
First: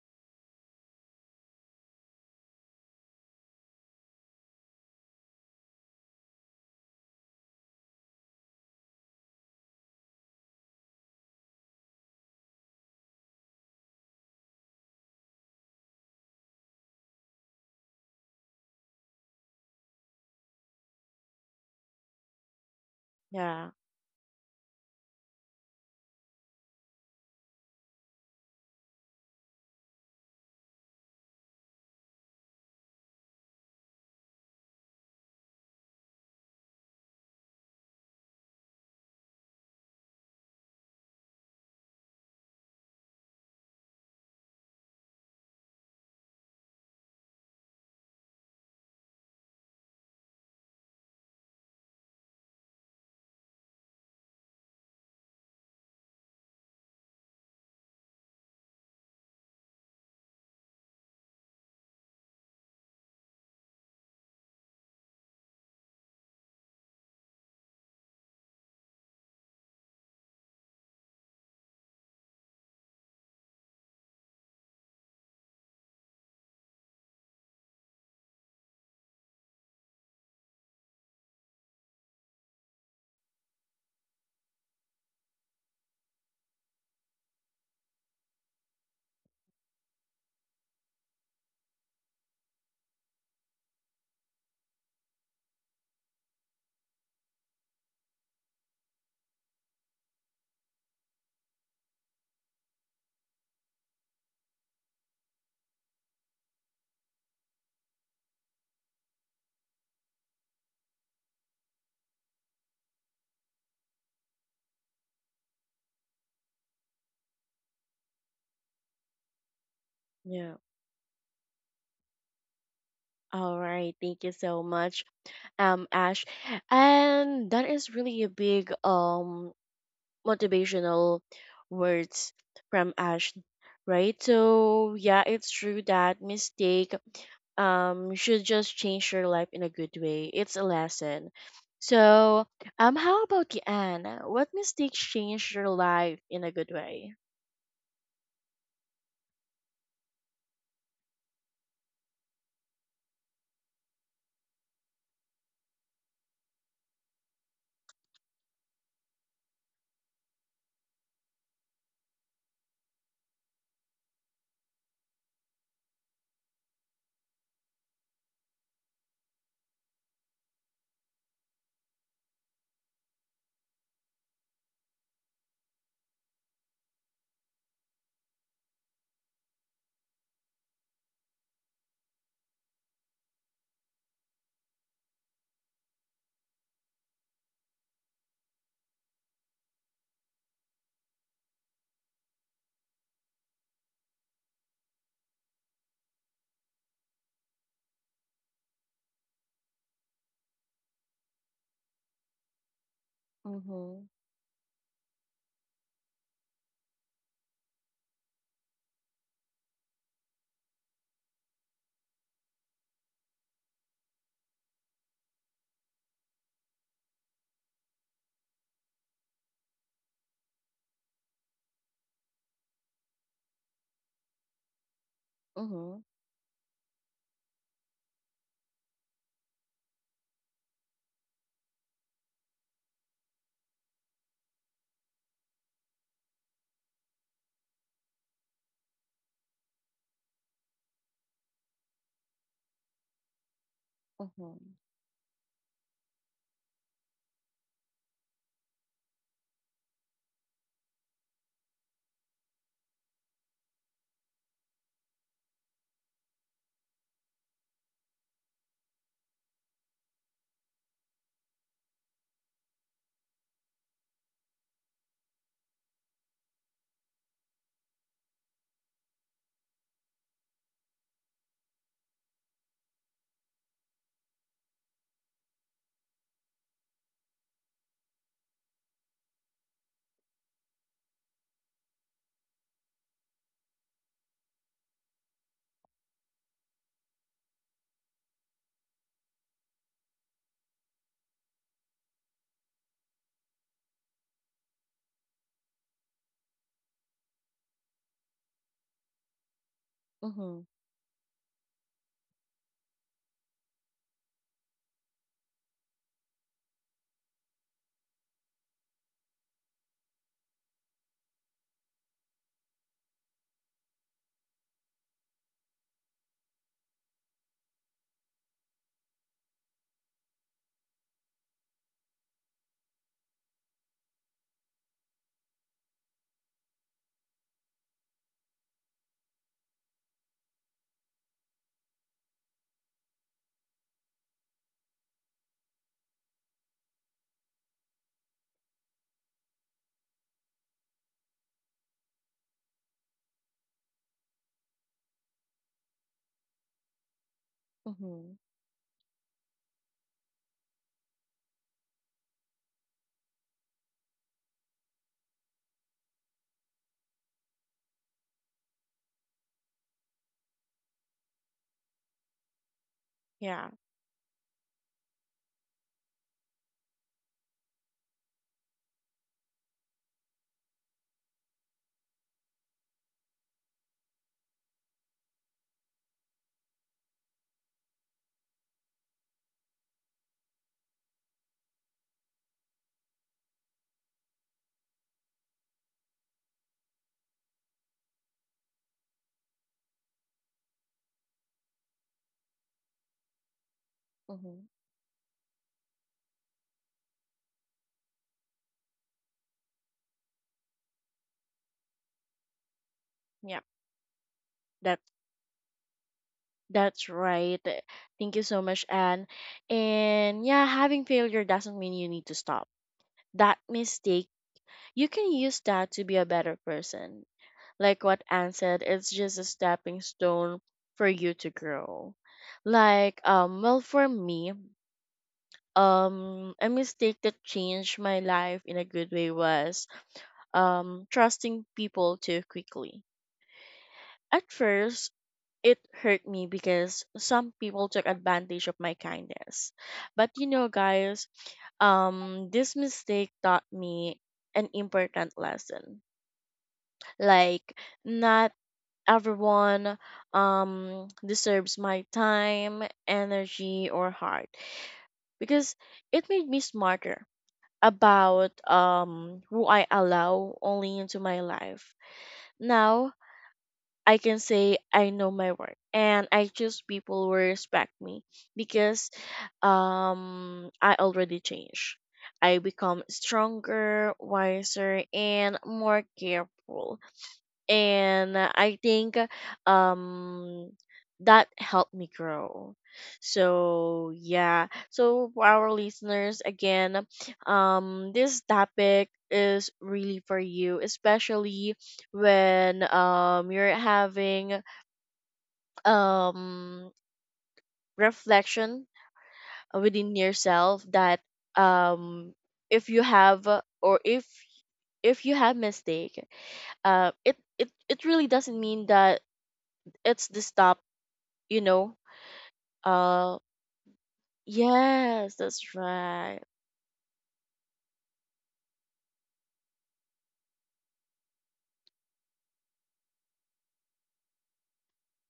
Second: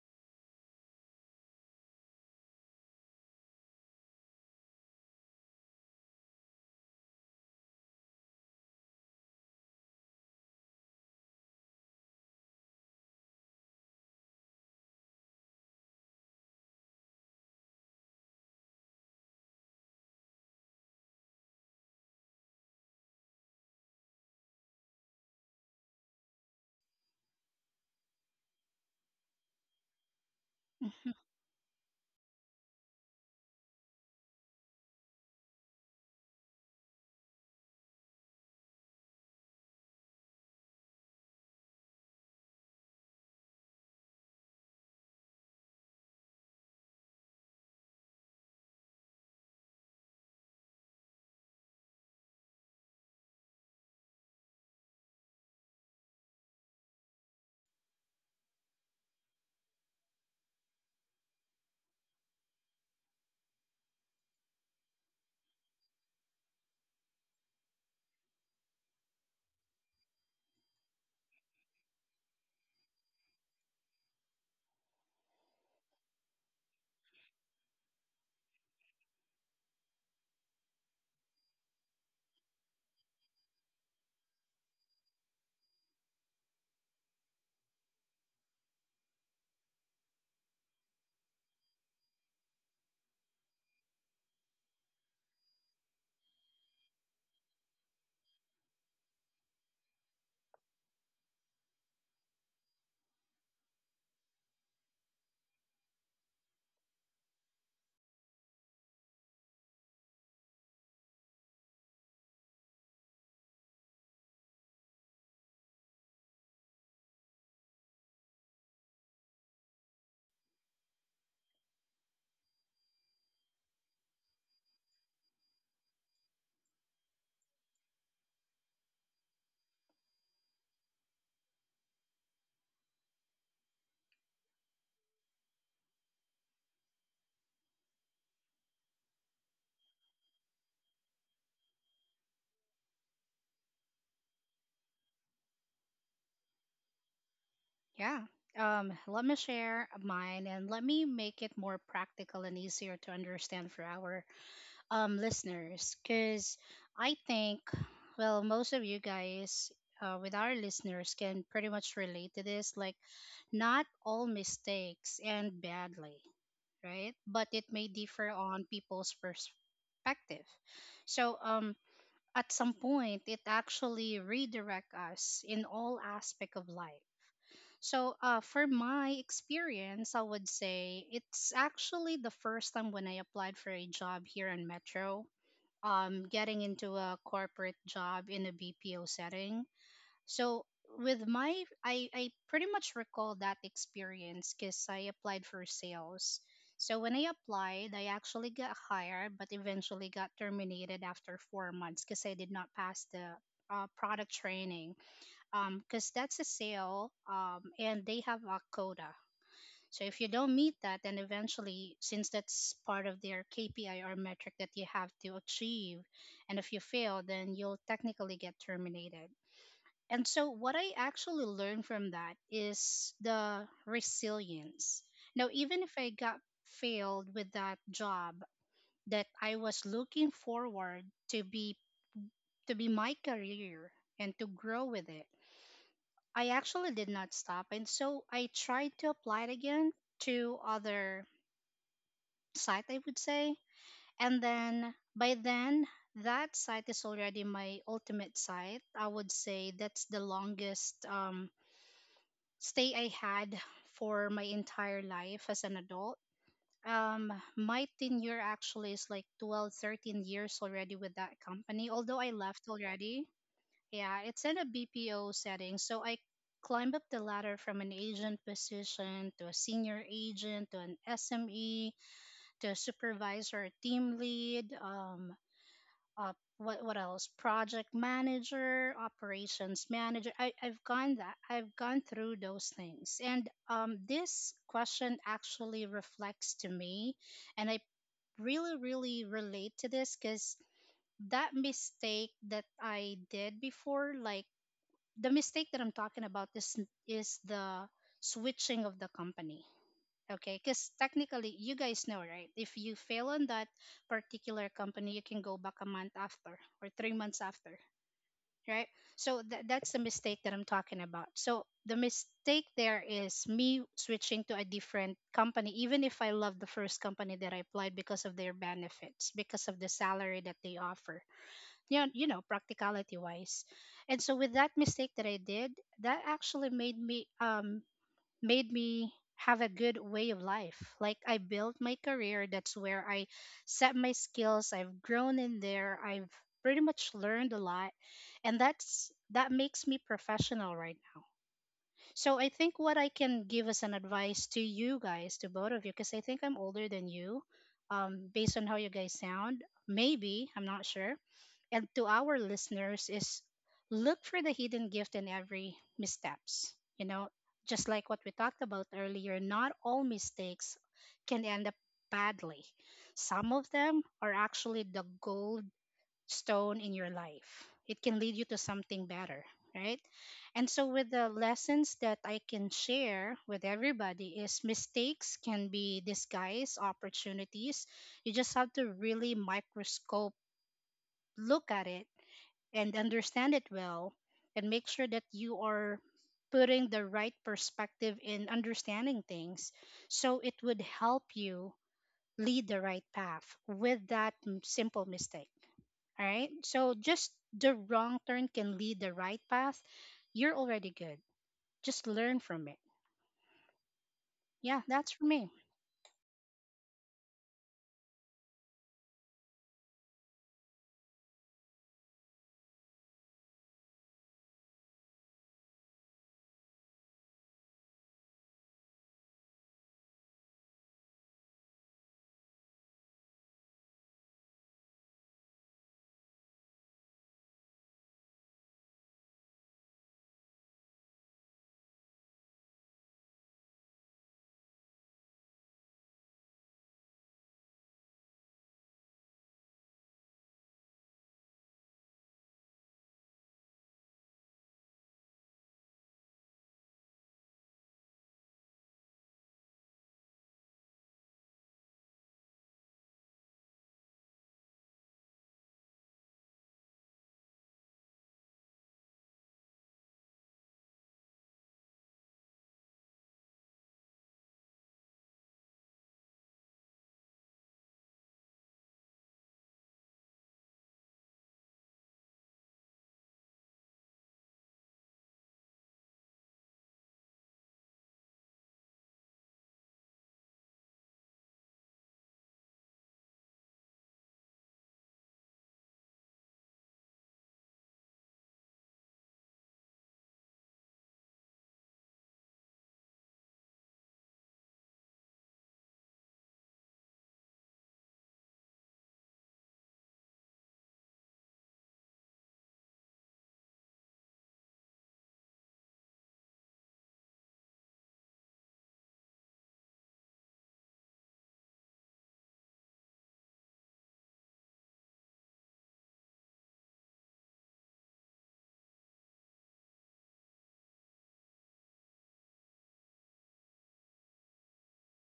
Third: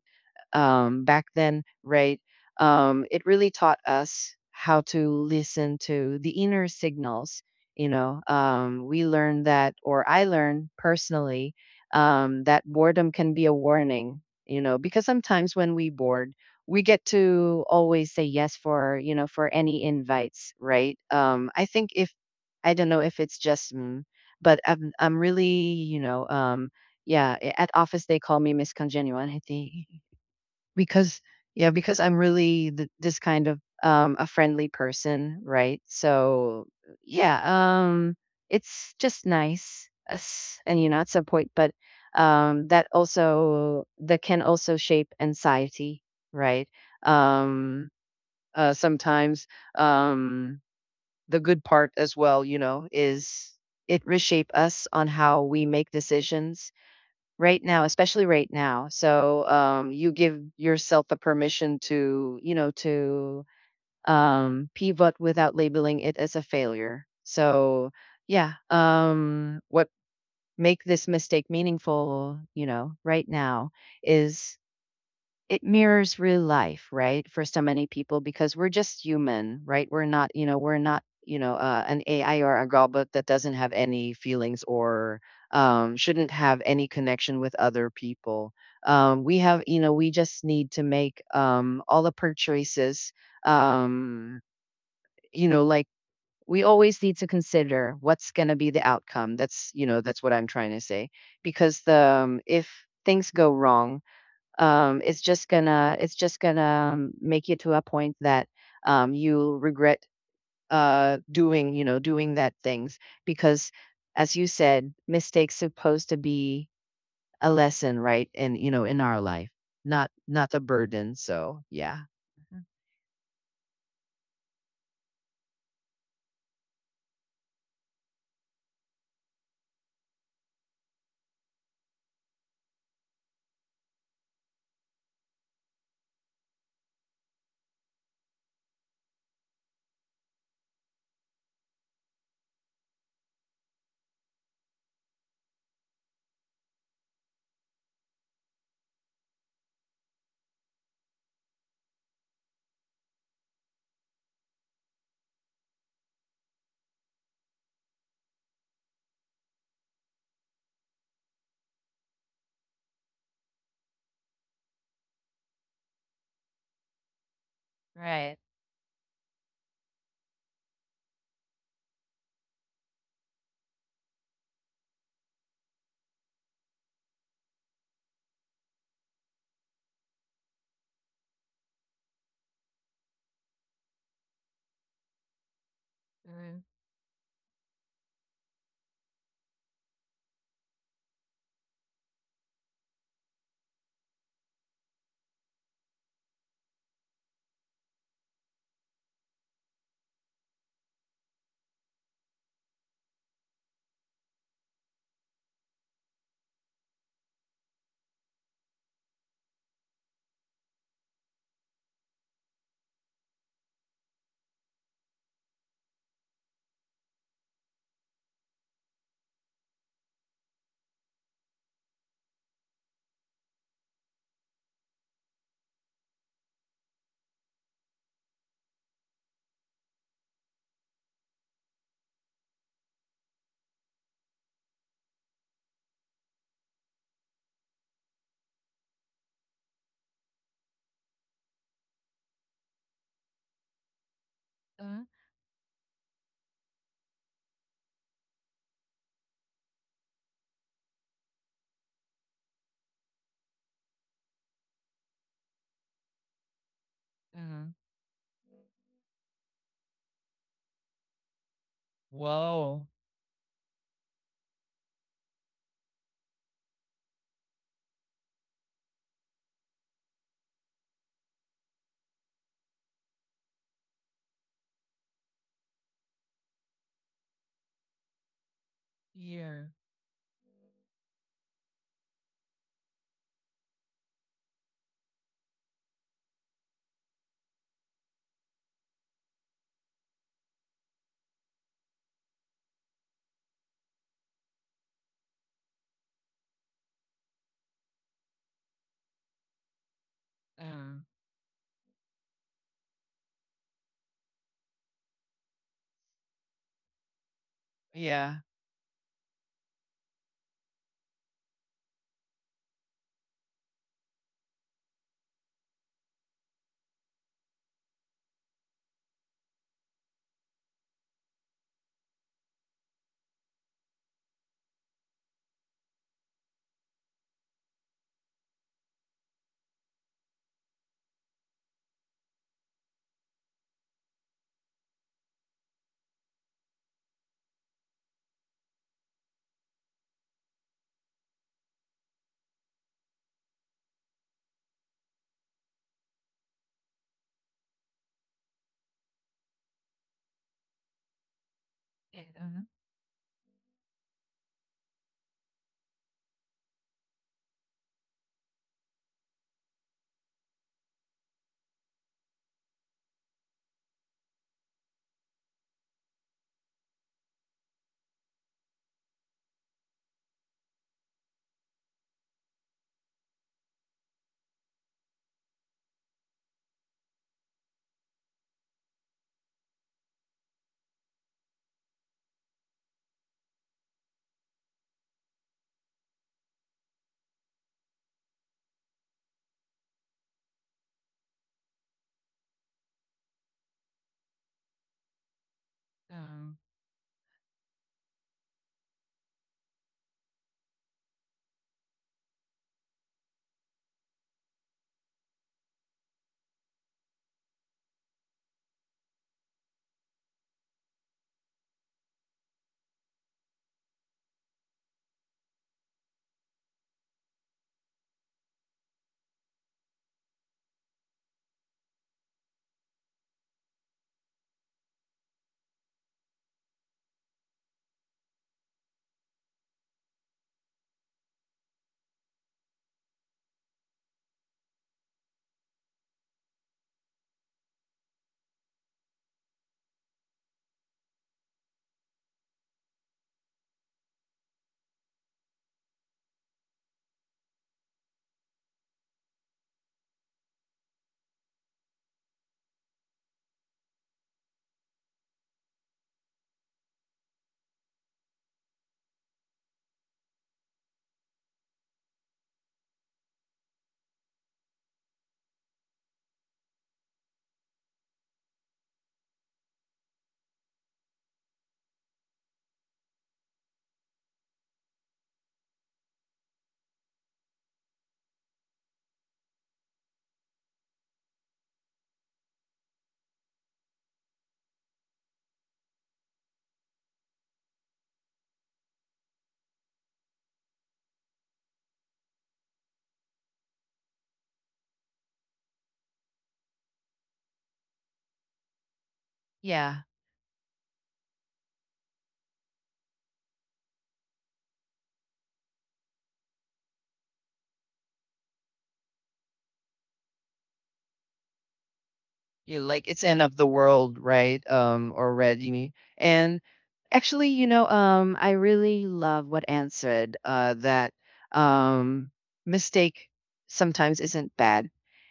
Speaker 3: back then, right? It really taught us how to listen to the inner signals. We learned that, or I learned personally, that boredom can be a warning, because sometimes when we bored, we get to always say yes for any invites, right? I think if, I don't know if it's
Speaker 1: Yeah.
Speaker 3: just, but I'm really, yeah, at office they call me Miss Congeniality.
Speaker 2: Mm-hmm.
Speaker 3: Because yeah, because I'm really this kind of a friendly person, right? So yeah, it's just nice as and, at some point, but that can also shape anxiety, right? Um sometimes um the good part as well, is it reshape us on how we make decisions right now, especially right now. So, you give yourself the permission to pivot without labeling it as a failure. So, yeah, what make this mistake meaningful, right now, is it mirrors real life, right? For so many people, because we're just human, right? We're not, we're not, an AI or a robot that doesn't have any feelings or shouldn't have any connection with other people. We have, we just need to make all of our choices. Um, you know, like we always need to consider what's going to be the outcome. That's what I'm trying to say. Because the if things go wrong, it's just gonna make you to a point that you'll regret doing doing that things, because as you said, mistakes supposed to be a lesson, right? And you know, in our life, not
Speaker 1: Yeah.
Speaker 3: a burden. So yeah. Mhm.
Speaker 1: All right, thank you so much, Ash, and that is really a big motivational words from Ash, right? So yeah, it's true that mistake should just change your life in a good way. It's a lesson. So how about you, Anne? What mistakes changed your life in a good way?
Speaker 2: Yeah. Let me share mine and let me make it more practical and easier to understand for our listeners, because I think, well, most of you guys, with our listeners, can pretty much relate to this. Like, not all mistakes end badly, right? But it may differ
Speaker 3: Right.
Speaker 2: on people's perspective. So um, at some point it actually redirect us in all aspect of life. So for my experience, I would say it's actually the first time when I applied for a job here in metro, getting into a corporate job in a BPO setting. So with I pretty much recall that experience because I applied for sales. So when I applied, I actually got hired, but eventually got terminated after 4 months because I did not pass the
Speaker 1: Mhm.
Speaker 2: product training. Because that's a sale, and they have a quota. So if you don't meet that, then eventually, since that's part of their KPI or metric that you have to achieve, and if you fail, then you'll technically get terminated. And so, what I actually learned from that is the resilience. Now, even if
Speaker 1: Mhm.
Speaker 2: I got failed with that job that I was looking forward to be to be my career and to grow with it, I actually did not stop. And so I tried to apply it again to other site, I would say. And
Speaker 1: Mhm.
Speaker 2: then
Speaker 3: Mhm.
Speaker 2: by then, that site is already my ultimate site. I would say that's the longest stay I had for my entire life as an adult.
Speaker 3: Mhm.
Speaker 2: My tenure actually is like 12, 13 years already with that company, although I left
Speaker 3: Oh,
Speaker 2: already. Yeah, it's in a BPO setting. So I climbed up the ladder from an agent position to a senior agent to an SME, the supervisor, team lead, op, what else? Project manager,
Speaker 3: Ye-
Speaker 2: operations manager. I've gone that I've gone through those things, and this question actually reflects to me, and I really really relate to this because that mistake that I did before, like the mistake that I'm talking about, is the switching of the company. Okay,
Speaker 1: Mhm.
Speaker 2: because
Speaker 3: um,
Speaker 2: technically, you guys know, right? If you fail on that particular company, you can go back a month after or 3 months after,
Speaker 3: yeah.
Speaker 2: right? So that's the mistake that I'm talking about. So the mistake there is me switching to a different company, even if I love the first company that I applied, because of their benefits, because of the salary that they offer, you know, practicality wise. And so with that mistake that I did, that actually made me have a good way of life. Like I built my career, that's where I set my skills. I've grown in there. I've pretty much learned a lot. And that makes me professional right now. So I think what I can give as an advice to you guys, to both of you, because I think I'm older than you,
Speaker 1: Mhm.
Speaker 2: based on how you guys sound, maybe, I'm not sure. And to our
Speaker 3: Mhm.
Speaker 2: listeners is look for the hidden gift in every missteps. You know, just like what we talked about earlier, not all mistakes can end up badly. Some of
Speaker 1: Yeah.
Speaker 2: them are actually the gold stone in your life. It can lead you to something better, right? And so, with the lessons that I can share with everybody, is mistakes can be disguised opportunities. You just have to really microscope look at it and understand it well, and make sure that you are putting the right perspective in understanding things, so it would help you lead the right path with that
Speaker 1: Mhm.
Speaker 2: simple mistake. All right.
Speaker 3: Mhm.
Speaker 2: So just the wrong turn can lead the right path. You're already good. Just learn from it.
Speaker 1: Yeah.
Speaker 2: Yeah, that's for me.
Speaker 1: That's right. Thank you so much, Anne. And yeah, having failure doesn't mean you need to stop. That mistake, you can use that to be a better person. Like what Anne said, it's just a stepping stone for you to grow. Like, well, for me, a mistake that changed my life in a good way was trusting people too quickly. At first, it hurt me because some people took advantage of my kindness. But you know, guys, this mistake taught me an important lesson. Like, not everyone deserves my time, energy, or heart, because it made me smarter about who I allow only into my life. Now I can say I know my work and I choose people who respect me, because I already changed. I become stronger, wiser, and more careful, and I think um that helped me grow. So yeah. So for our listeners again, this topic is really for you, especially when you're having um reflection
Speaker 3: Yeah,
Speaker 1: within yourself that um if you have or if you have mistake, it really doesn't mean that it's the stop, you know.
Speaker 3: you like it's
Speaker 1: uh
Speaker 3: end of the world, right?
Speaker 1: yes, that's
Speaker 3: Already
Speaker 1: right.
Speaker 3: and Actually, I really love what Anne said, that um, mistake sometimes isn't bad.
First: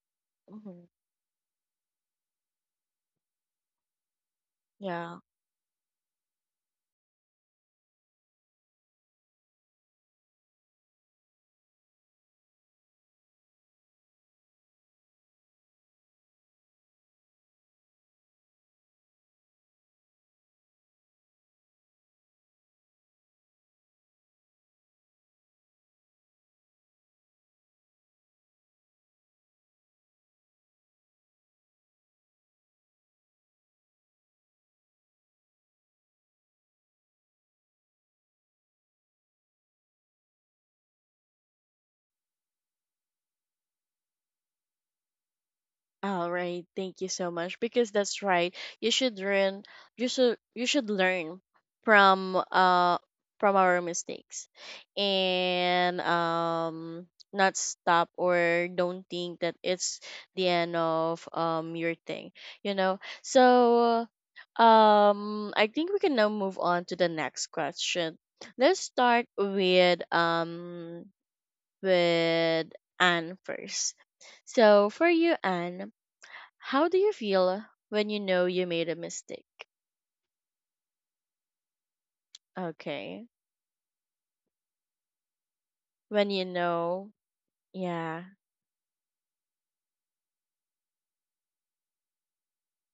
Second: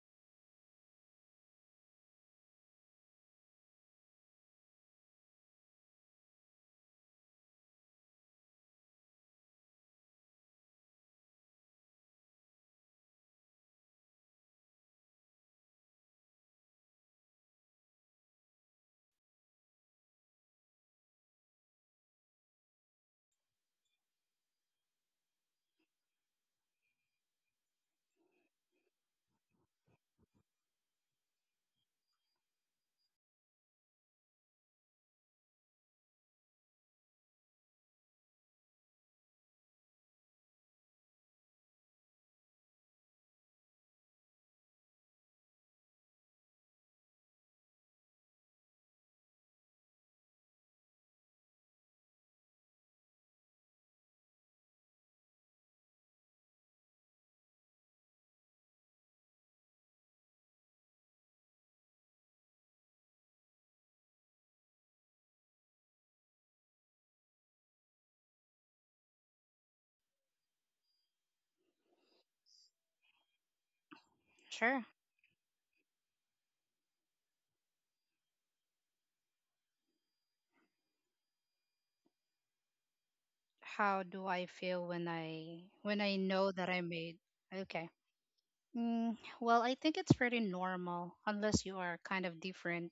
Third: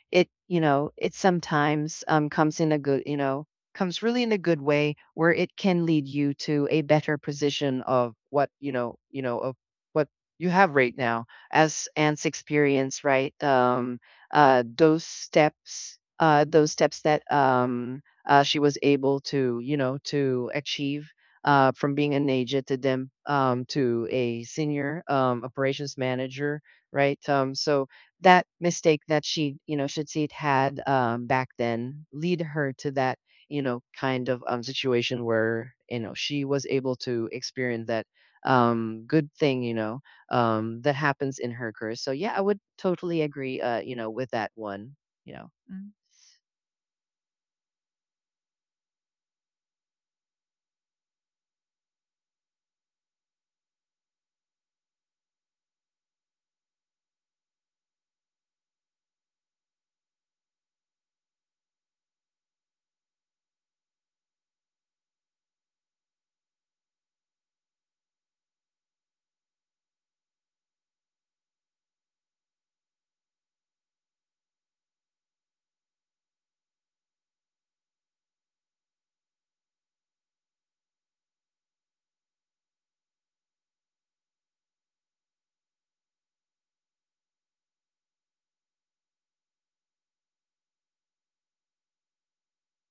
Speaker 3: It, you
Speaker 1: Mhm.
Speaker 3: know, it sometimes, comes in a good, you know, comes really in a good way,
Speaker 1: Yeah.
Speaker 3: where it can lead you to a better position of what you know of what you have right now. As Ant's experience, right? Those steps, those steps that she was able to, you know, to achieve, from being a agent to them, to a senior, operations manager, right? So that mistake that she, you know, Shatzit had, back then, lead her to that, you know, kind of situation where, you know, she was able to experience that good thing, you know, that happens in her career. So yeah, I would totally agree, with that one, you know. Mm.
Speaker 1: All right, thank you so much, because that's right. You should learn. You should learn from uh from our mistakes, and not stop or don't think that it's the end of your thing. You know. So I think we can now move on to the next question. Let's start with with Anne first.
Speaker 2: Sure.
Speaker 1: So, for you, Anne, how do you feel when you know you made a mistake? Okay.
Speaker 2: How do I feel when I
Speaker 1: When you
Speaker 2: know that I
Speaker 1: know,
Speaker 2: made okay?
Speaker 1: yeah.
Speaker 2: Mm, well, I think it's pretty normal. Unless you are kind of different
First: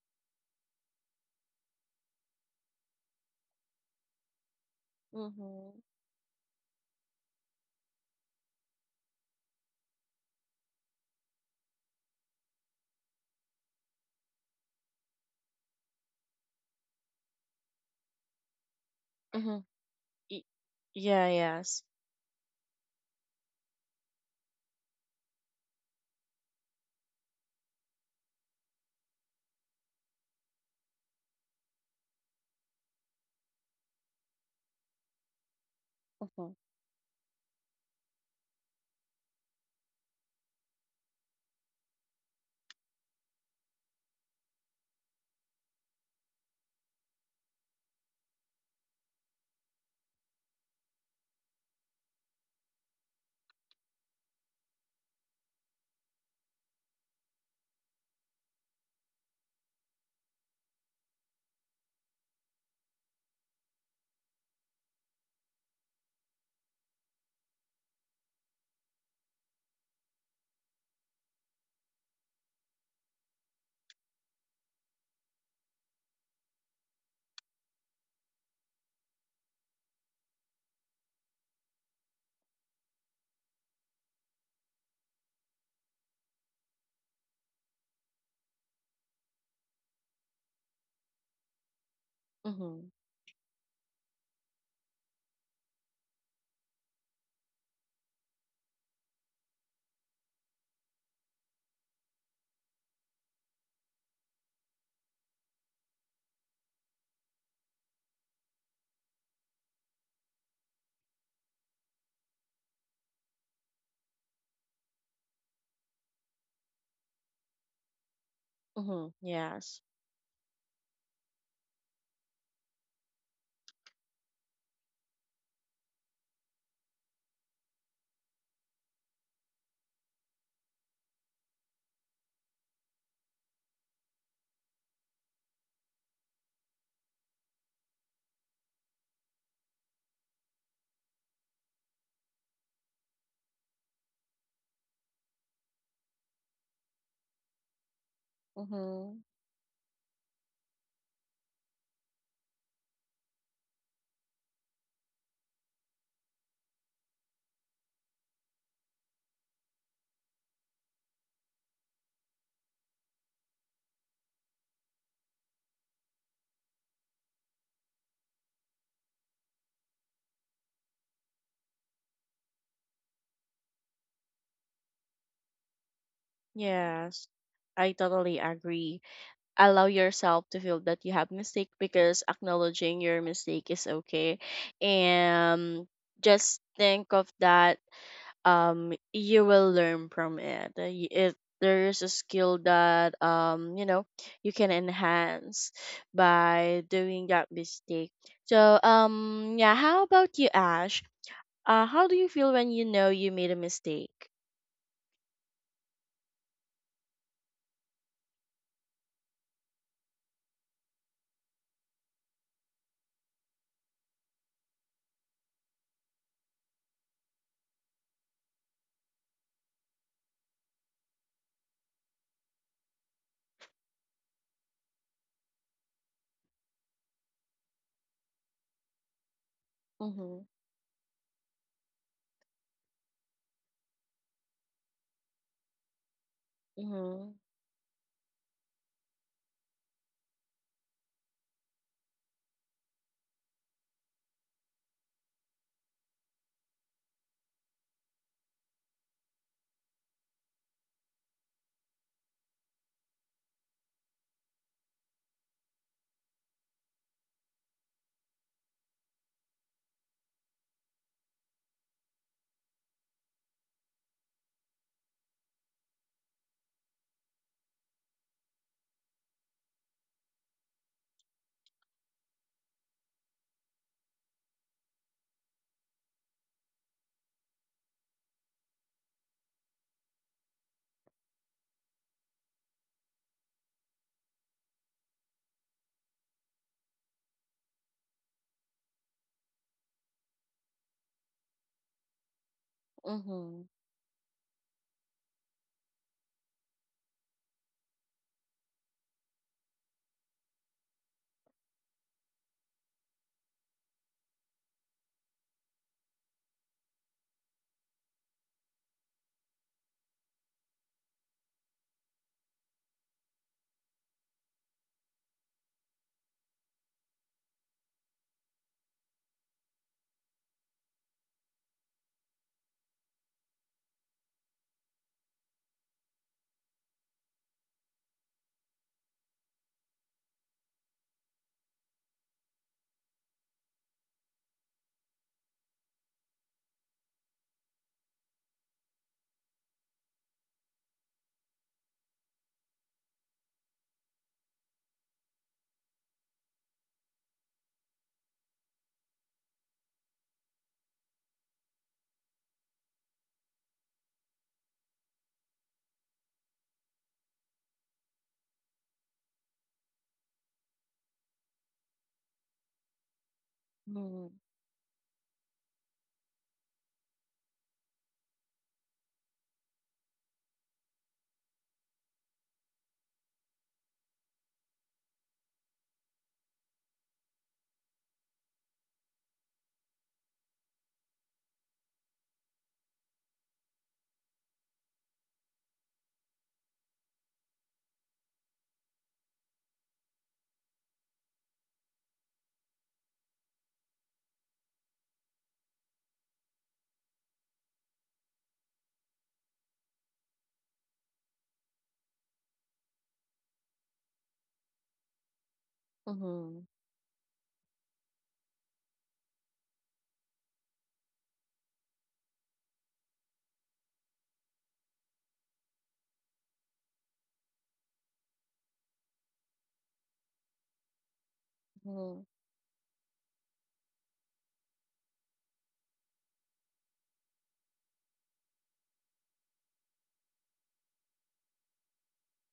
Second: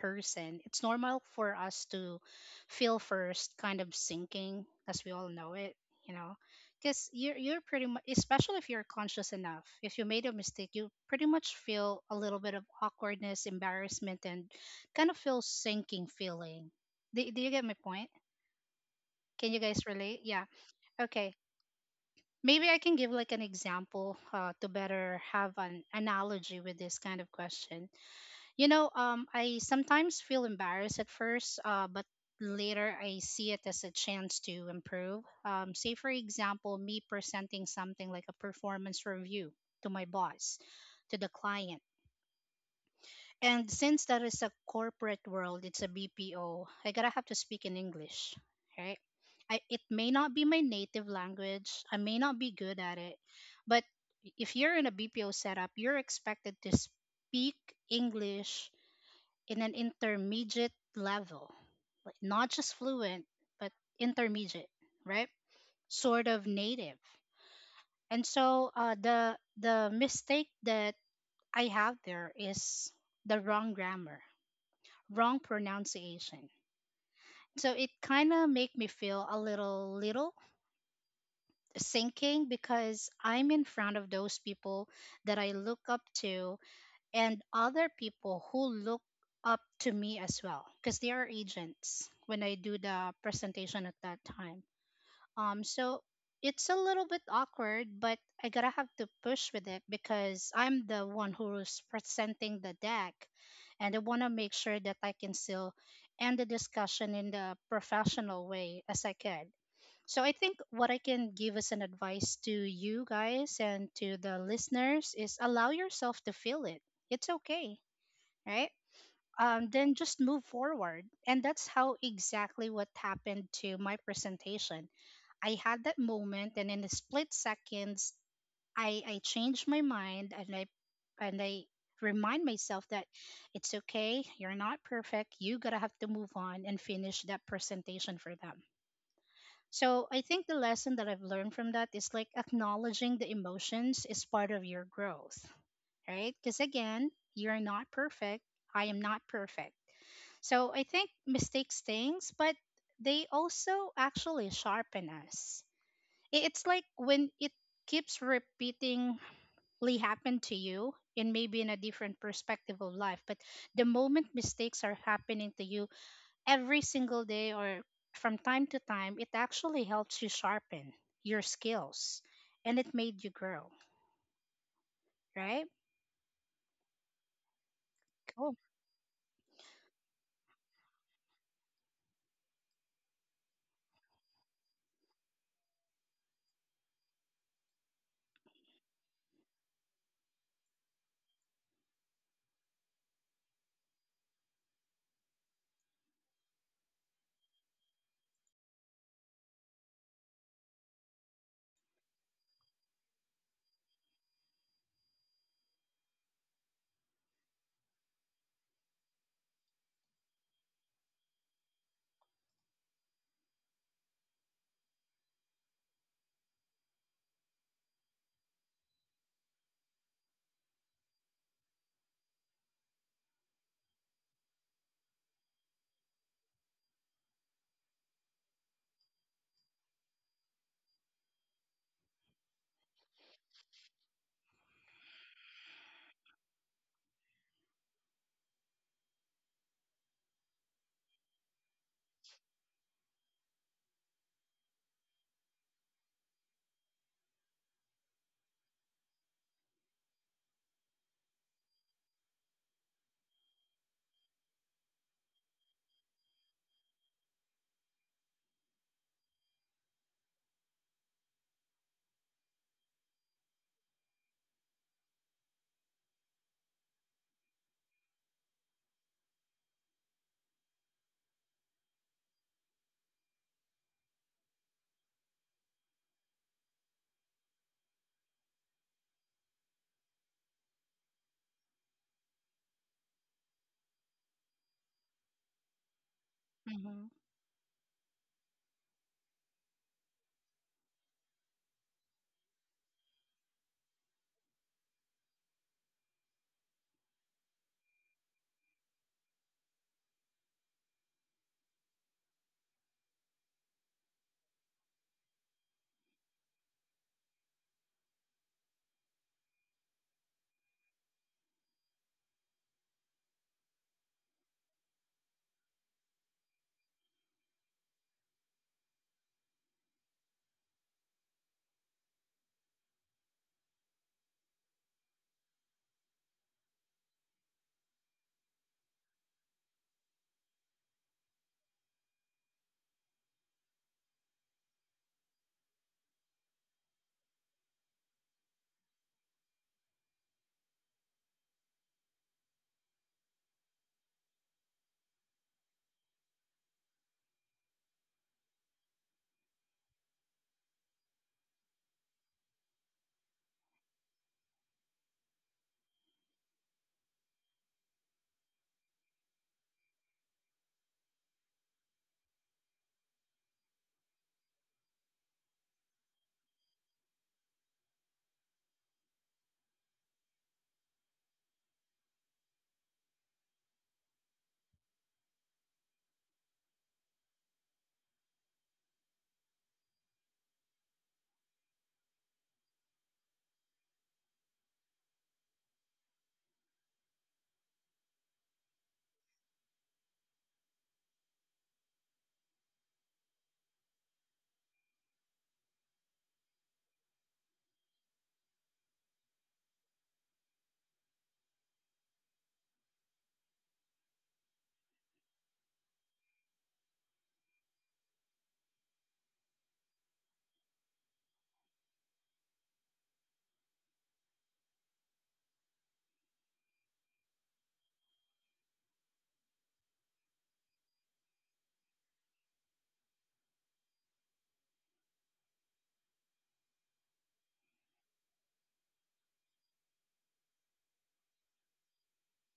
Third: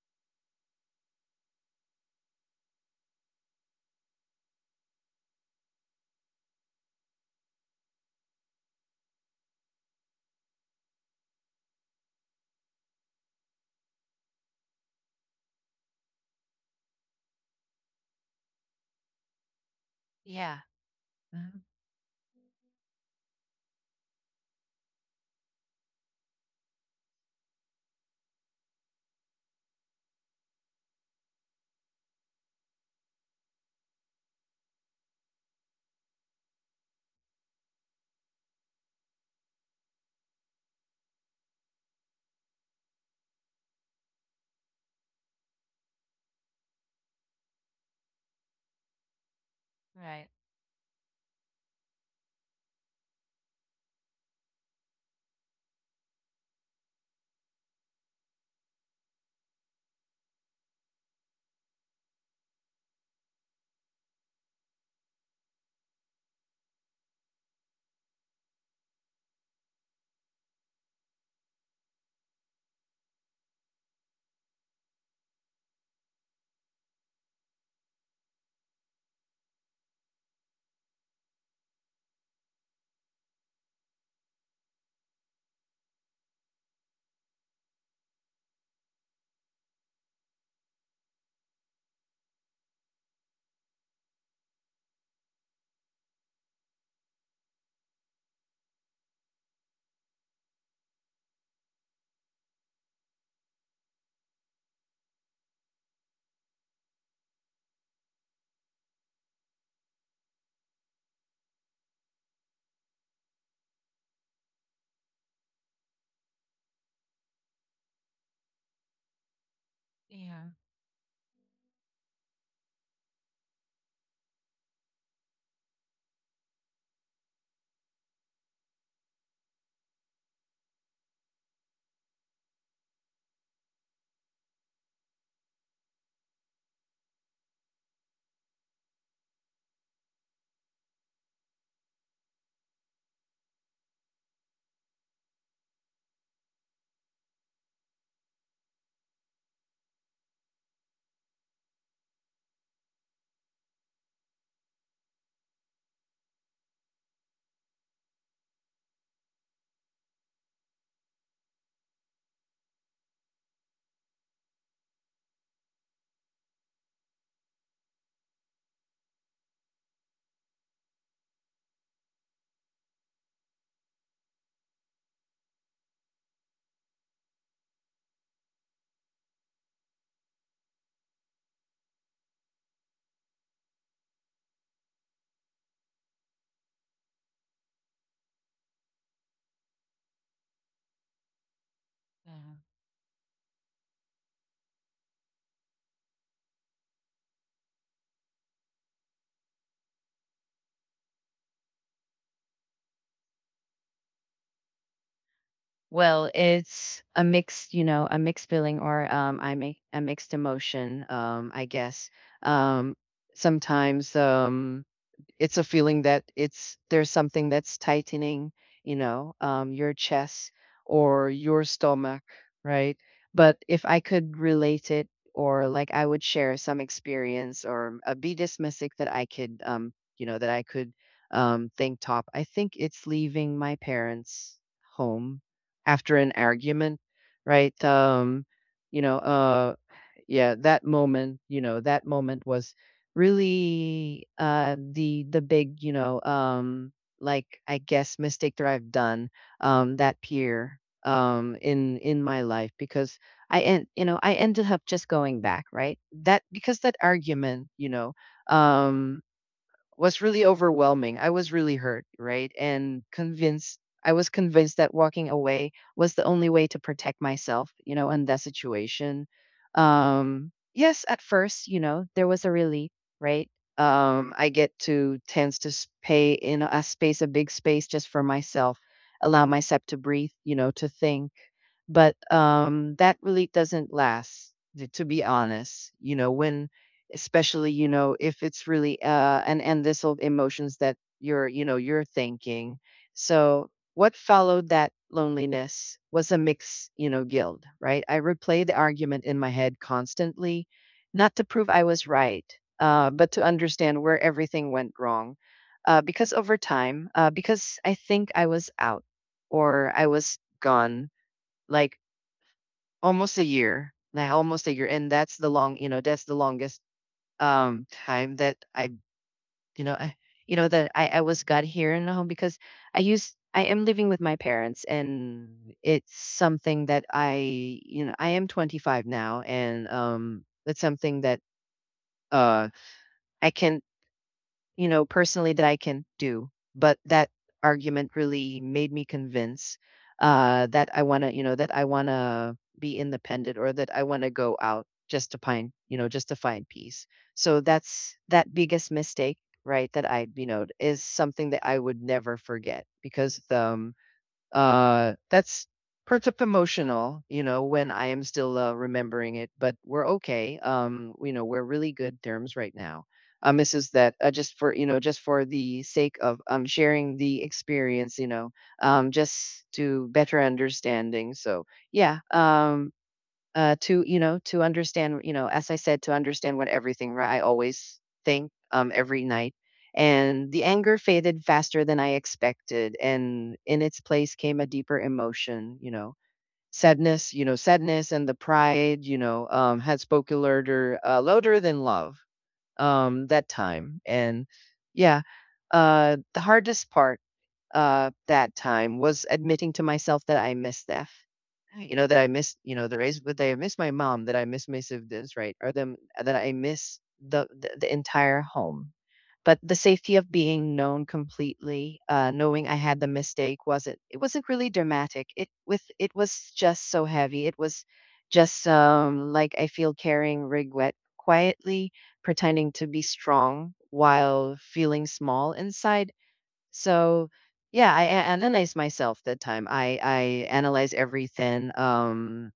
Speaker 2: person, it's normal for us to feel first kind of sinking, as we all know
Speaker 1: Mm-hmm.
Speaker 2: it, you know. Because you're pretty much, especially if you're conscious enough, if you made a mistake, you pretty much feel a little bit of awkwardness, embarrassment, and kind of feel sinking feeling. Do you get my point? Can you
Speaker 1: Mm-hmm.
Speaker 2: guys relate?
Speaker 1: Y-
Speaker 2: Yeah.
Speaker 3: Yeah.
Speaker 1: yeah,
Speaker 2: Okay.
Speaker 3: Mhm.
Speaker 1: yes.
Speaker 2: Maybe I can give like an example to better have an analogy with this kind of question. You know, I sometimes feel embarrassed at first, but later I see it as a chance to improve. Say, for
Speaker 1: Mm-hmm.
Speaker 2: example, me presenting something like a performance review to my boss, to the client. And since that is a corporate world, it's a BPO, I gotta have to speak in English, right? I, it may not be my native language, I may not be good at it, but if you're in a BPO setup, you're expected to speak English in an intermediate level, like not just fluent, but intermediate, right? Sort of native. And so the mistake that I have there is the wrong grammar, wrong pronunciation. So it kind of make me feel a little sinking because I'm in front of those people that I look up to, and other people who look up to me as well, because they are agents when I do
Speaker 1: Mm-hmm.
Speaker 2: the presentation at that time. So it's a little bit awkward, but I gotta have to push with it because I'm the one who's presenting the deck, and I wanna make sure that I can still end the discussion in the professional way as I could. So I think what I can give as an advice to you guys and to the listeners is allow yourself to feel it. It's okay, right?
Speaker 1: Mm-hmm. Yes.
Speaker 2: Then just move forward. And that's how exactly what happened to my presentation. I had that moment, and in a split seconds I changed my mind, and I remind myself that it's okay, you're not perfect, you gotta have to move on and finish that presentation for them. So I think the lesson that I've learned from that is like acknowledging the emotions is part of your growth, right? Because again, you're not perfect. I am
Speaker 1: Mm-hmm.
Speaker 2: not perfect. So I think mistakes things, but they also actually sharpen us. It's like when it keeps repeatingly happen to you and maybe in a different perspective of life, but the moment mistakes are happening to you every single day or from time to time, it actually helps you sharpen your skills and it made you grow, right?
Speaker 1: Yes. I totally
Speaker 2: Cool.
Speaker 1: agree. Allow yourself to feel that you have mistake, because acknowledging your mistake is okay. And just think of that you will learn from it. There is a
Speaker 3: Yeah.
Speaker 1: skill that you know, you can enhance by doing that mistake. So yeah, how about you, Ash? How do you feel when you know you made a mistake?
Speaker 3: Well, it's a mixed, you know, a mixed feeling, or I make a mixed emotion, I guess. Um sometimes it's a feeling that it's there's something that's tightening, your chest or your stomach, right? But if I could relate it, or like I would share some experience or a Buddhist mystic that I could,
Speaker 1: Mm-hmm.
Speaker 3: that I could, think top, I think it's leaving my parents' home after an argument,
Speaker 1: Mm-hmm.
Speaker 3: right? You know, uh, yeah, that moment, you know, that moment was really the big, you know, like I guess mistake that I've done that year in my life, because I ended up just going back, right? That because that argument, you know, um was really overwhelming. I was really hurt, right? And convinced, I was convinced that walking away was the only way to protect myself, you know, in that situation. Yes, at first, you know, there was a relief, right? I get to tends to s- pay in a space, a big space just for myself, allow myself to breathe, you know, to think. But that really doesn't last, t- to be honest. You know, when,
Speaker 2: hmm
Speaker 3: especially, you know, if it's really, and this'll emotions that you're, you know, you're thinking.
Speaker 1: Mm-hmm.
Speaker 3: So what followed that loneliness was a mix, you know, guilt, right? I replayed the argument in my head constantly, not to prove I was right, but to understand where everything went wrong. Because over time, because I think I was out or I was gone, like almost a year, like almost a year, and that's the long, you know, that's the longest time that I you know that I was got here in the home, because I am living with my parents. And it's something that I you know I am 25 now. And it's something that uh I can, you know, personally, that I can do. But that argument really made me convince, that I want to, you know, that I want to be independent, or that I want to go out just to find, you know, just to find peace. So that's that biggest mistake, right? That I, you know, is something that I would never forget, because the that's pretty emotional, you know, when I am still remembering it. But we're okay. You know, we're really good terms right now. This is that
Speaker 1: Mm-hmm.
Speaker 3: just for, you know, just for the sake of sharing the experience, you know, just to better understanding. So yeah, to, you know, to understand, you know, as I said, to understand what everything, right? I always think every night, and the anger faded faster than I expected, and in its place came a deeper emotion, you know, sadness, you know, sadness. And the pride, you know, had spoken louder, louder than love, that time. And yeah, the hardest part, that time was admitting to myself that I miss that. You know, that I miss, you know, the race, but that I miss my mom, that I miss my siblings, right? Or them, that I
Speaker 1: Mm-hmm.
Speaker 3: miss the entire home. But the safety of being known completely, knowing I had the mistake, wasn't, it wasn't really dramatic. It was just so heavy. It was just like I feel carrying regret quietly,
Speaker 1: Mm-hmm.
Speaker 3: pretending to be strong while feeling small inside. So yeah, I analyze myself that time. I analyze everything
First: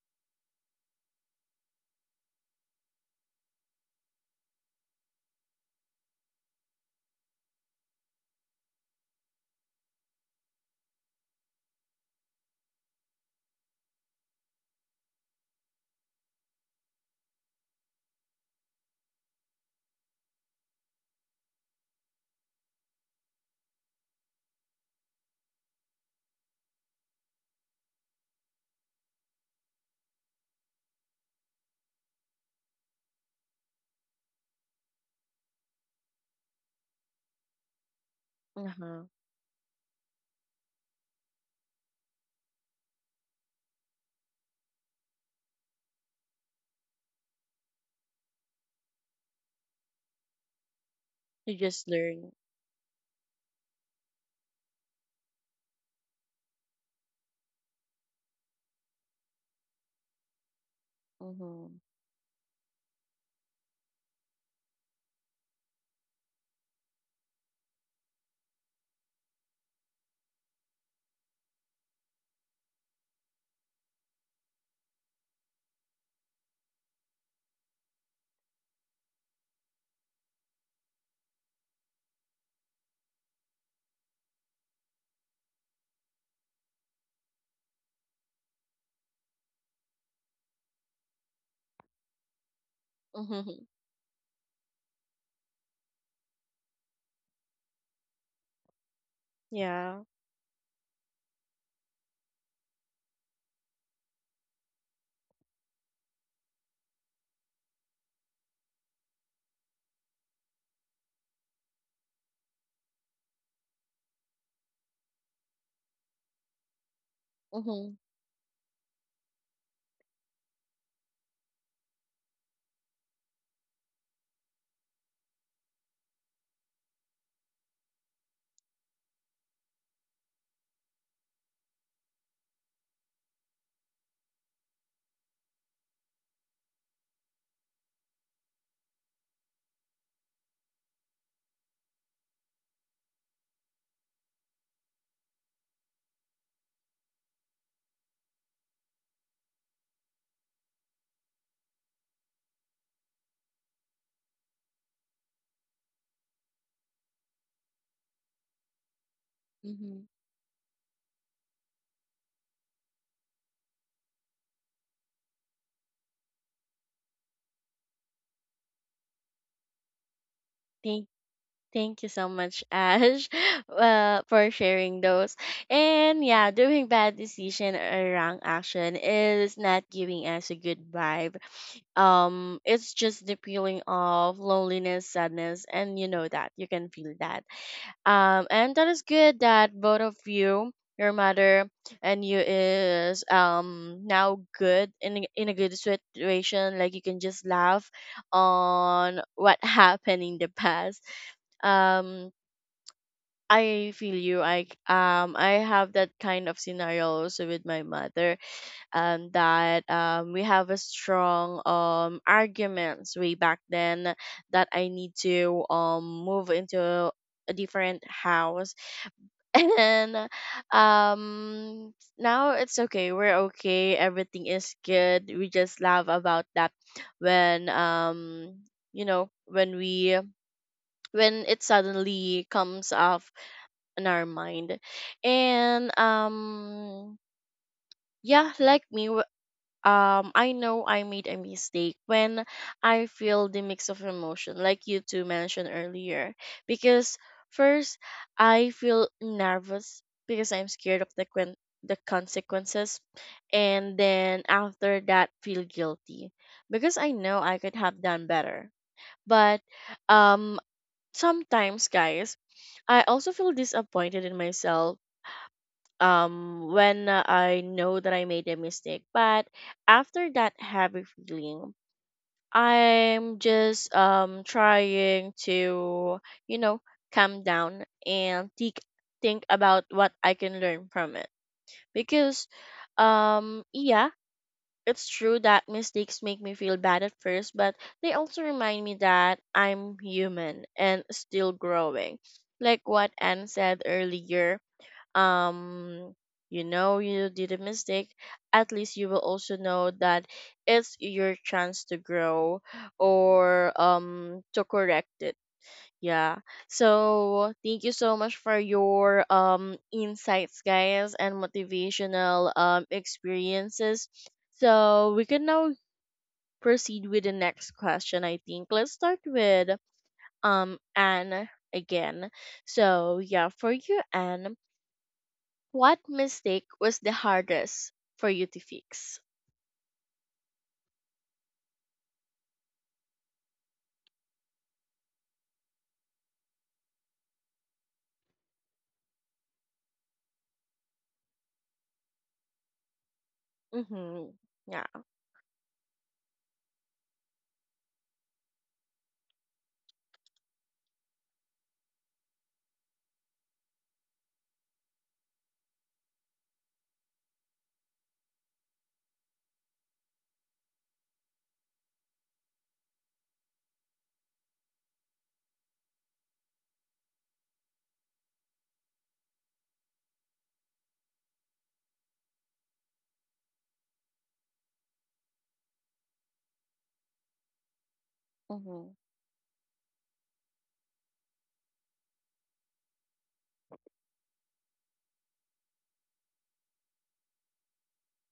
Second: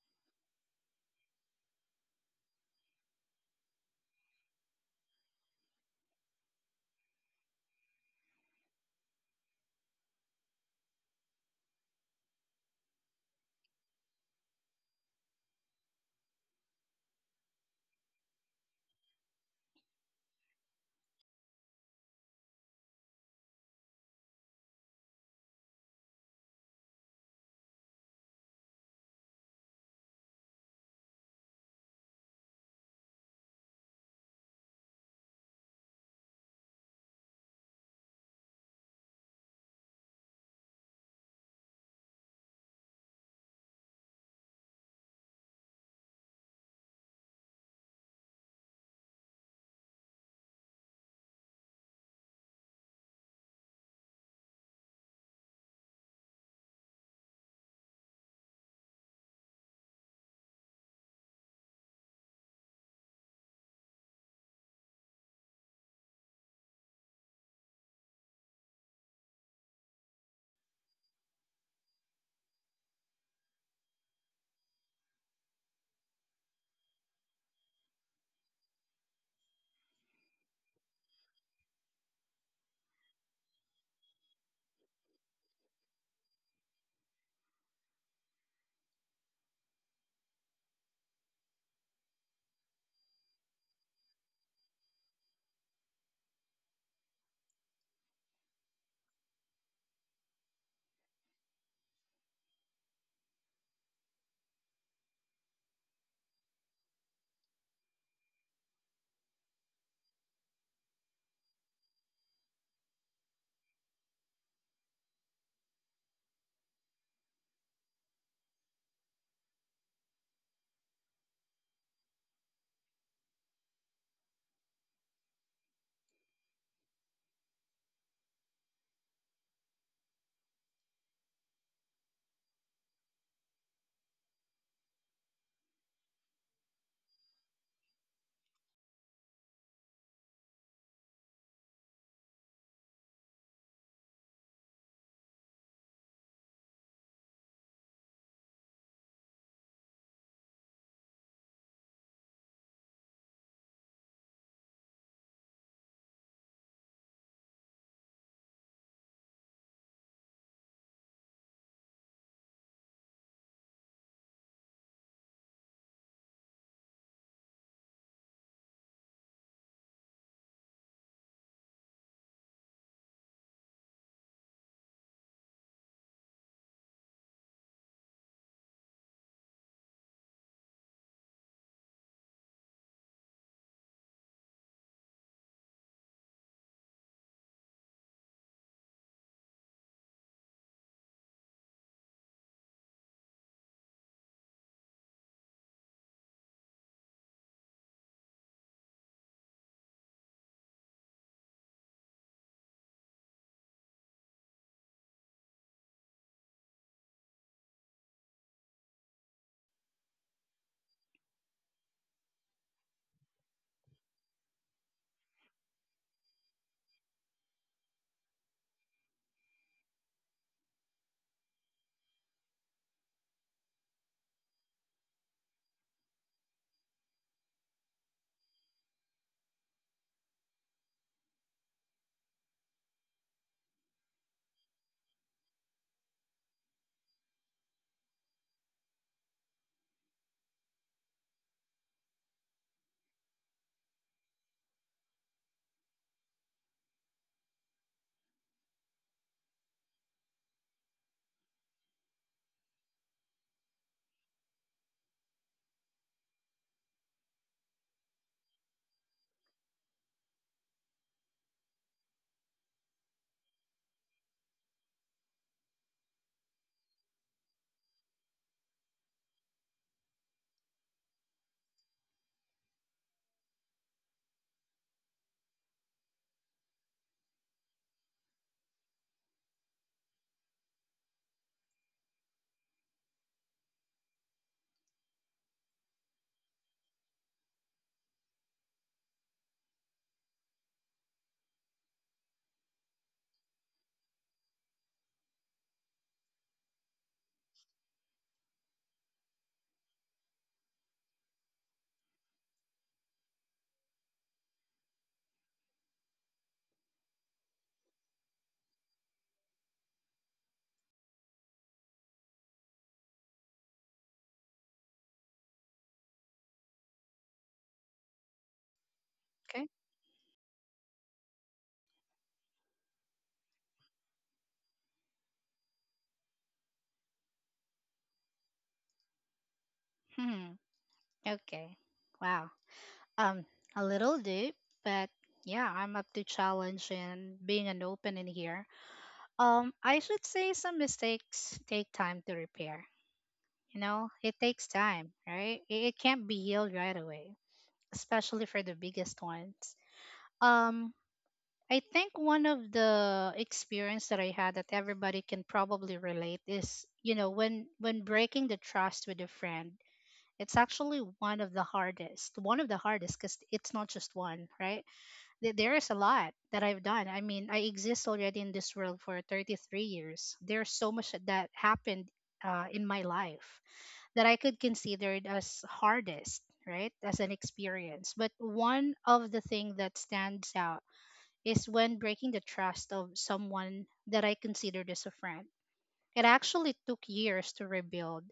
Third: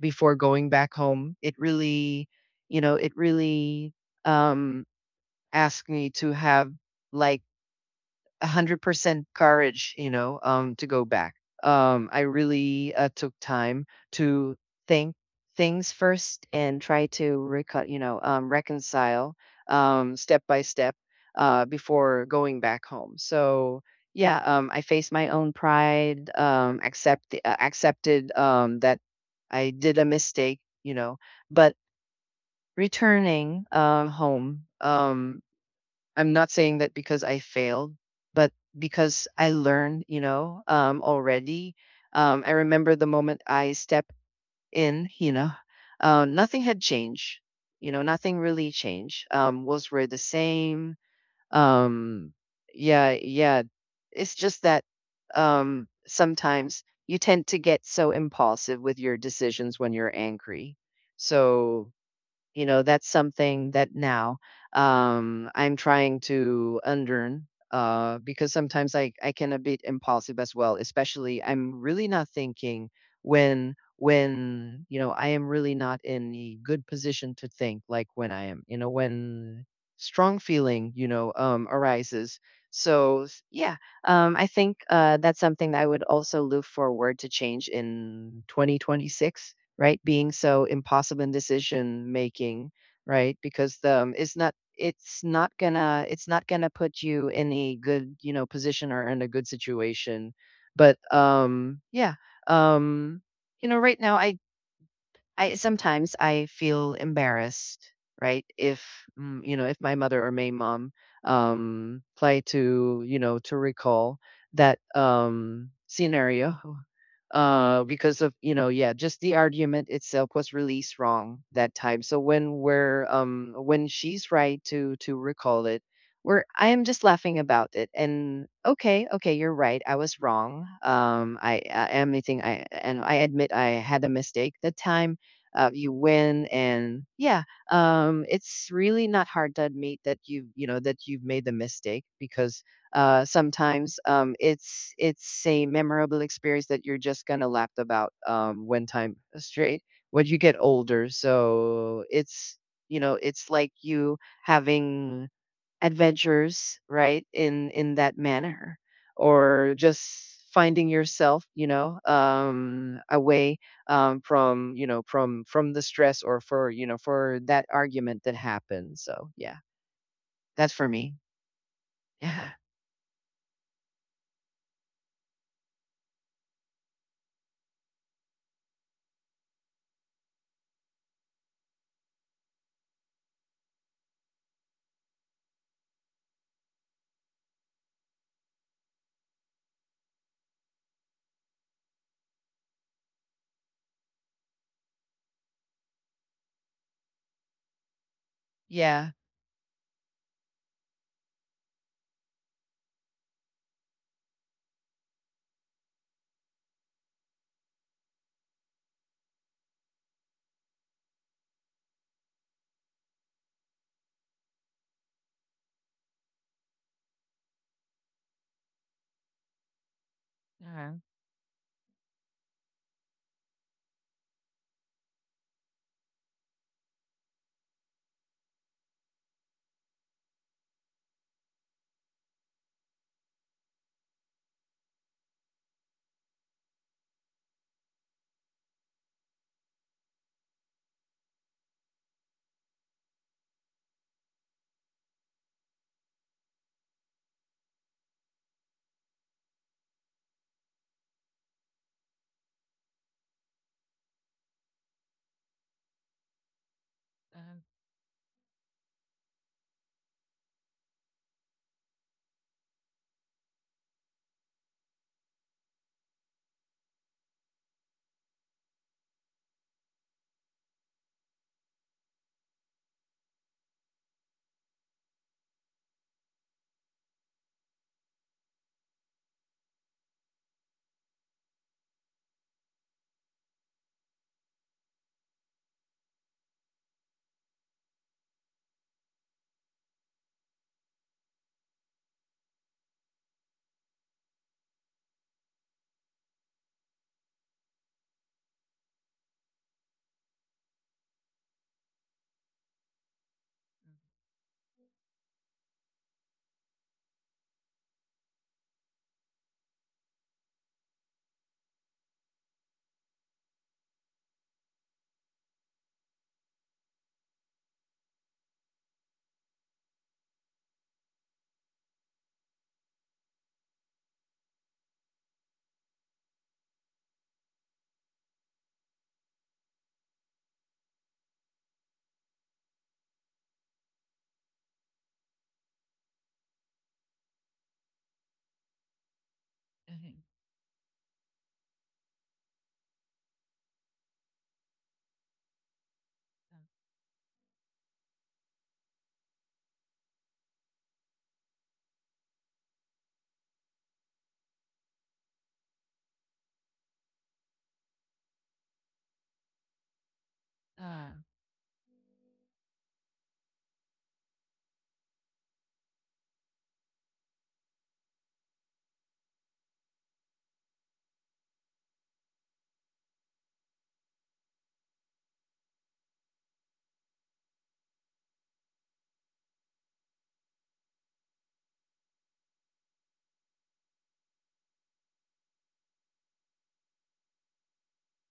Speaker 3: before going back home. It really, you know, it really um asked me to have like 100% courage, you know, to go back. I really took time to think things first, and try to reconcile step by step, before going back home. So yeah, I faced my own pride, accepted that I did a mistake, you know. But returning home, I'm not saying that because I failed, but
Speaker 1: Uh-huh.
Speaker 3: because I learned, you know, already. I remember the moment I stepped in, you know, nothing had changed. You know, nothing really changed. Was were the same.
Speaker 1: You just
Speaker 3: Um,
Speaker 1: learn.
Speaker 3: yeah, yeah. It's just that sometimes you tend to get so impulsive with your decisions when you're angry.
Speaker 1: Mm-hmm.
Speaker 3: So you know, that's something that now I'm trying to unlearn, because sometimes I can a bit impulsive as well, especially I'm really not thinking when, you know, I am really not in a good position to think, like when I am, you know, when strong feeling, you know, arises. So yeah, I think that's something that I would also look forward to change in 2026, right? Being so impossible in decision making, right?
Speaker 1: Mm-hmm.
Speaker 3: Because the it's not, it's not gonna, it's not gonna put you in a good, you know, position, or in a good
Speaker 1: Yeah.
Speaker 3: situation. But yeah, um, you know, right now, I sometimes I feel embarrassed, right? If you know, if my mother or my mom try to, you know, to recall that scenario <laughs>
Speaker 1: Mm-hmm.
Speaker 3: because of, you know, yeah, just the argument itself was released wrong that time. So when we're, when she's right to recall it, we're I am just laughing about it, and okay, okay, you're right, I was wrong. I admit I had a mistake that time, you win. And yeah, it's really not hard to admit that you know that you've made the mistake. Because sometimes it's a memorable experience that you're just gonna laugh about, when time straight, when you get older. So it's, you know, it's like you having adventures, right? In that manner, or just
Speaker 1: Mm-hmm.
Speaker 3: finding yourself, you know, away, from, you know, from the stress, or for, you know, for that argument that happened. So yeah, that's for
Speaker 1: Thank
Speaker 3: me.
Speaker 1: Thank you so
Speaker 3: Yeah,
Speaker 1: much, Ash, <laughs> for sharing those. And yeah, doing bad decision or wrong action is not giving us a good vibe. It's just the feeling of loneliness, sadness, and you know that you can feel that. And that is good that both of you, your mother and you, is now good in a good situation. Like you can just laugh
Speaker 3: yeah.
Speaker 1: on what <laughs> happened in the past. Um, I feel you. I have that kind of scenario also with my mother. That we have a strong arguments way back then, that I need to move into a different house <laughs> and now it's okay, we're okay, everything is good, we just laugh about that when you know, when we, when it suddenly comes off in our mind. And yeah, like me, I know I made a mistake when I feel the mix of emotion like you two mentioned earlier, because first I feel nervous because I'm scared of the the consequences, and then after that feel guilty because I know
Speaker 3: Yeah.
Speaker 1: I could have done better. But um sometimes guys, I also feel disappointed in myself when I know that I made a mistake. But after that heavy feeling, I'm just trying to, you know, calm down and think about what I can learn from it. Because yeah, it's true that mistakes make me feel bad at first, but they also remind me that I'm human and still growing. Like what Anne said earlier, um you know you did a mistake, at least you will also know that it's your chance to grow or to correct it, yeah. So thank you so much for your insights guys and motivational experiences, so we can now proceed with the next question. I think let's start
Speaker 2: Okay.
Speaker 1: with Anne again. So yeah, for you Anne, what mistake was the hardest for you to fix?
Speaker 2: hmm Okay. Wow. Um, a little deep, but yeah, I'm up to challenge and being an open in here. I should
Speaker 3: Mhm.
Speaker 2: say some mistakes take time to repair. You know,
Speaker 1: Mm-hmm.
Speaker 2: it takes
Speaker 1: Yeah.
Speaker 2: time, right? It can't be healed right away, especially for the biggest ones. Um, I think one of the experience that I had that everybody can probably relate is, you know, when breaking the trust with a friend, it's actually
Speaker 3: Uh,
Speaker 2: one of the hardest. One of the hardest, cuz it's not just one, right? There is a lot that I've done. I mean, I exist already in this world for 33 years. There's so much that happened in my life that I could consider it as hardest, right? As an experience. But
Speaker 1: Mm-hmm.
Speaker 2: one of the thing that stands out is when breaking the trust of someone that I considered as a friend. It actually took years to rebuild.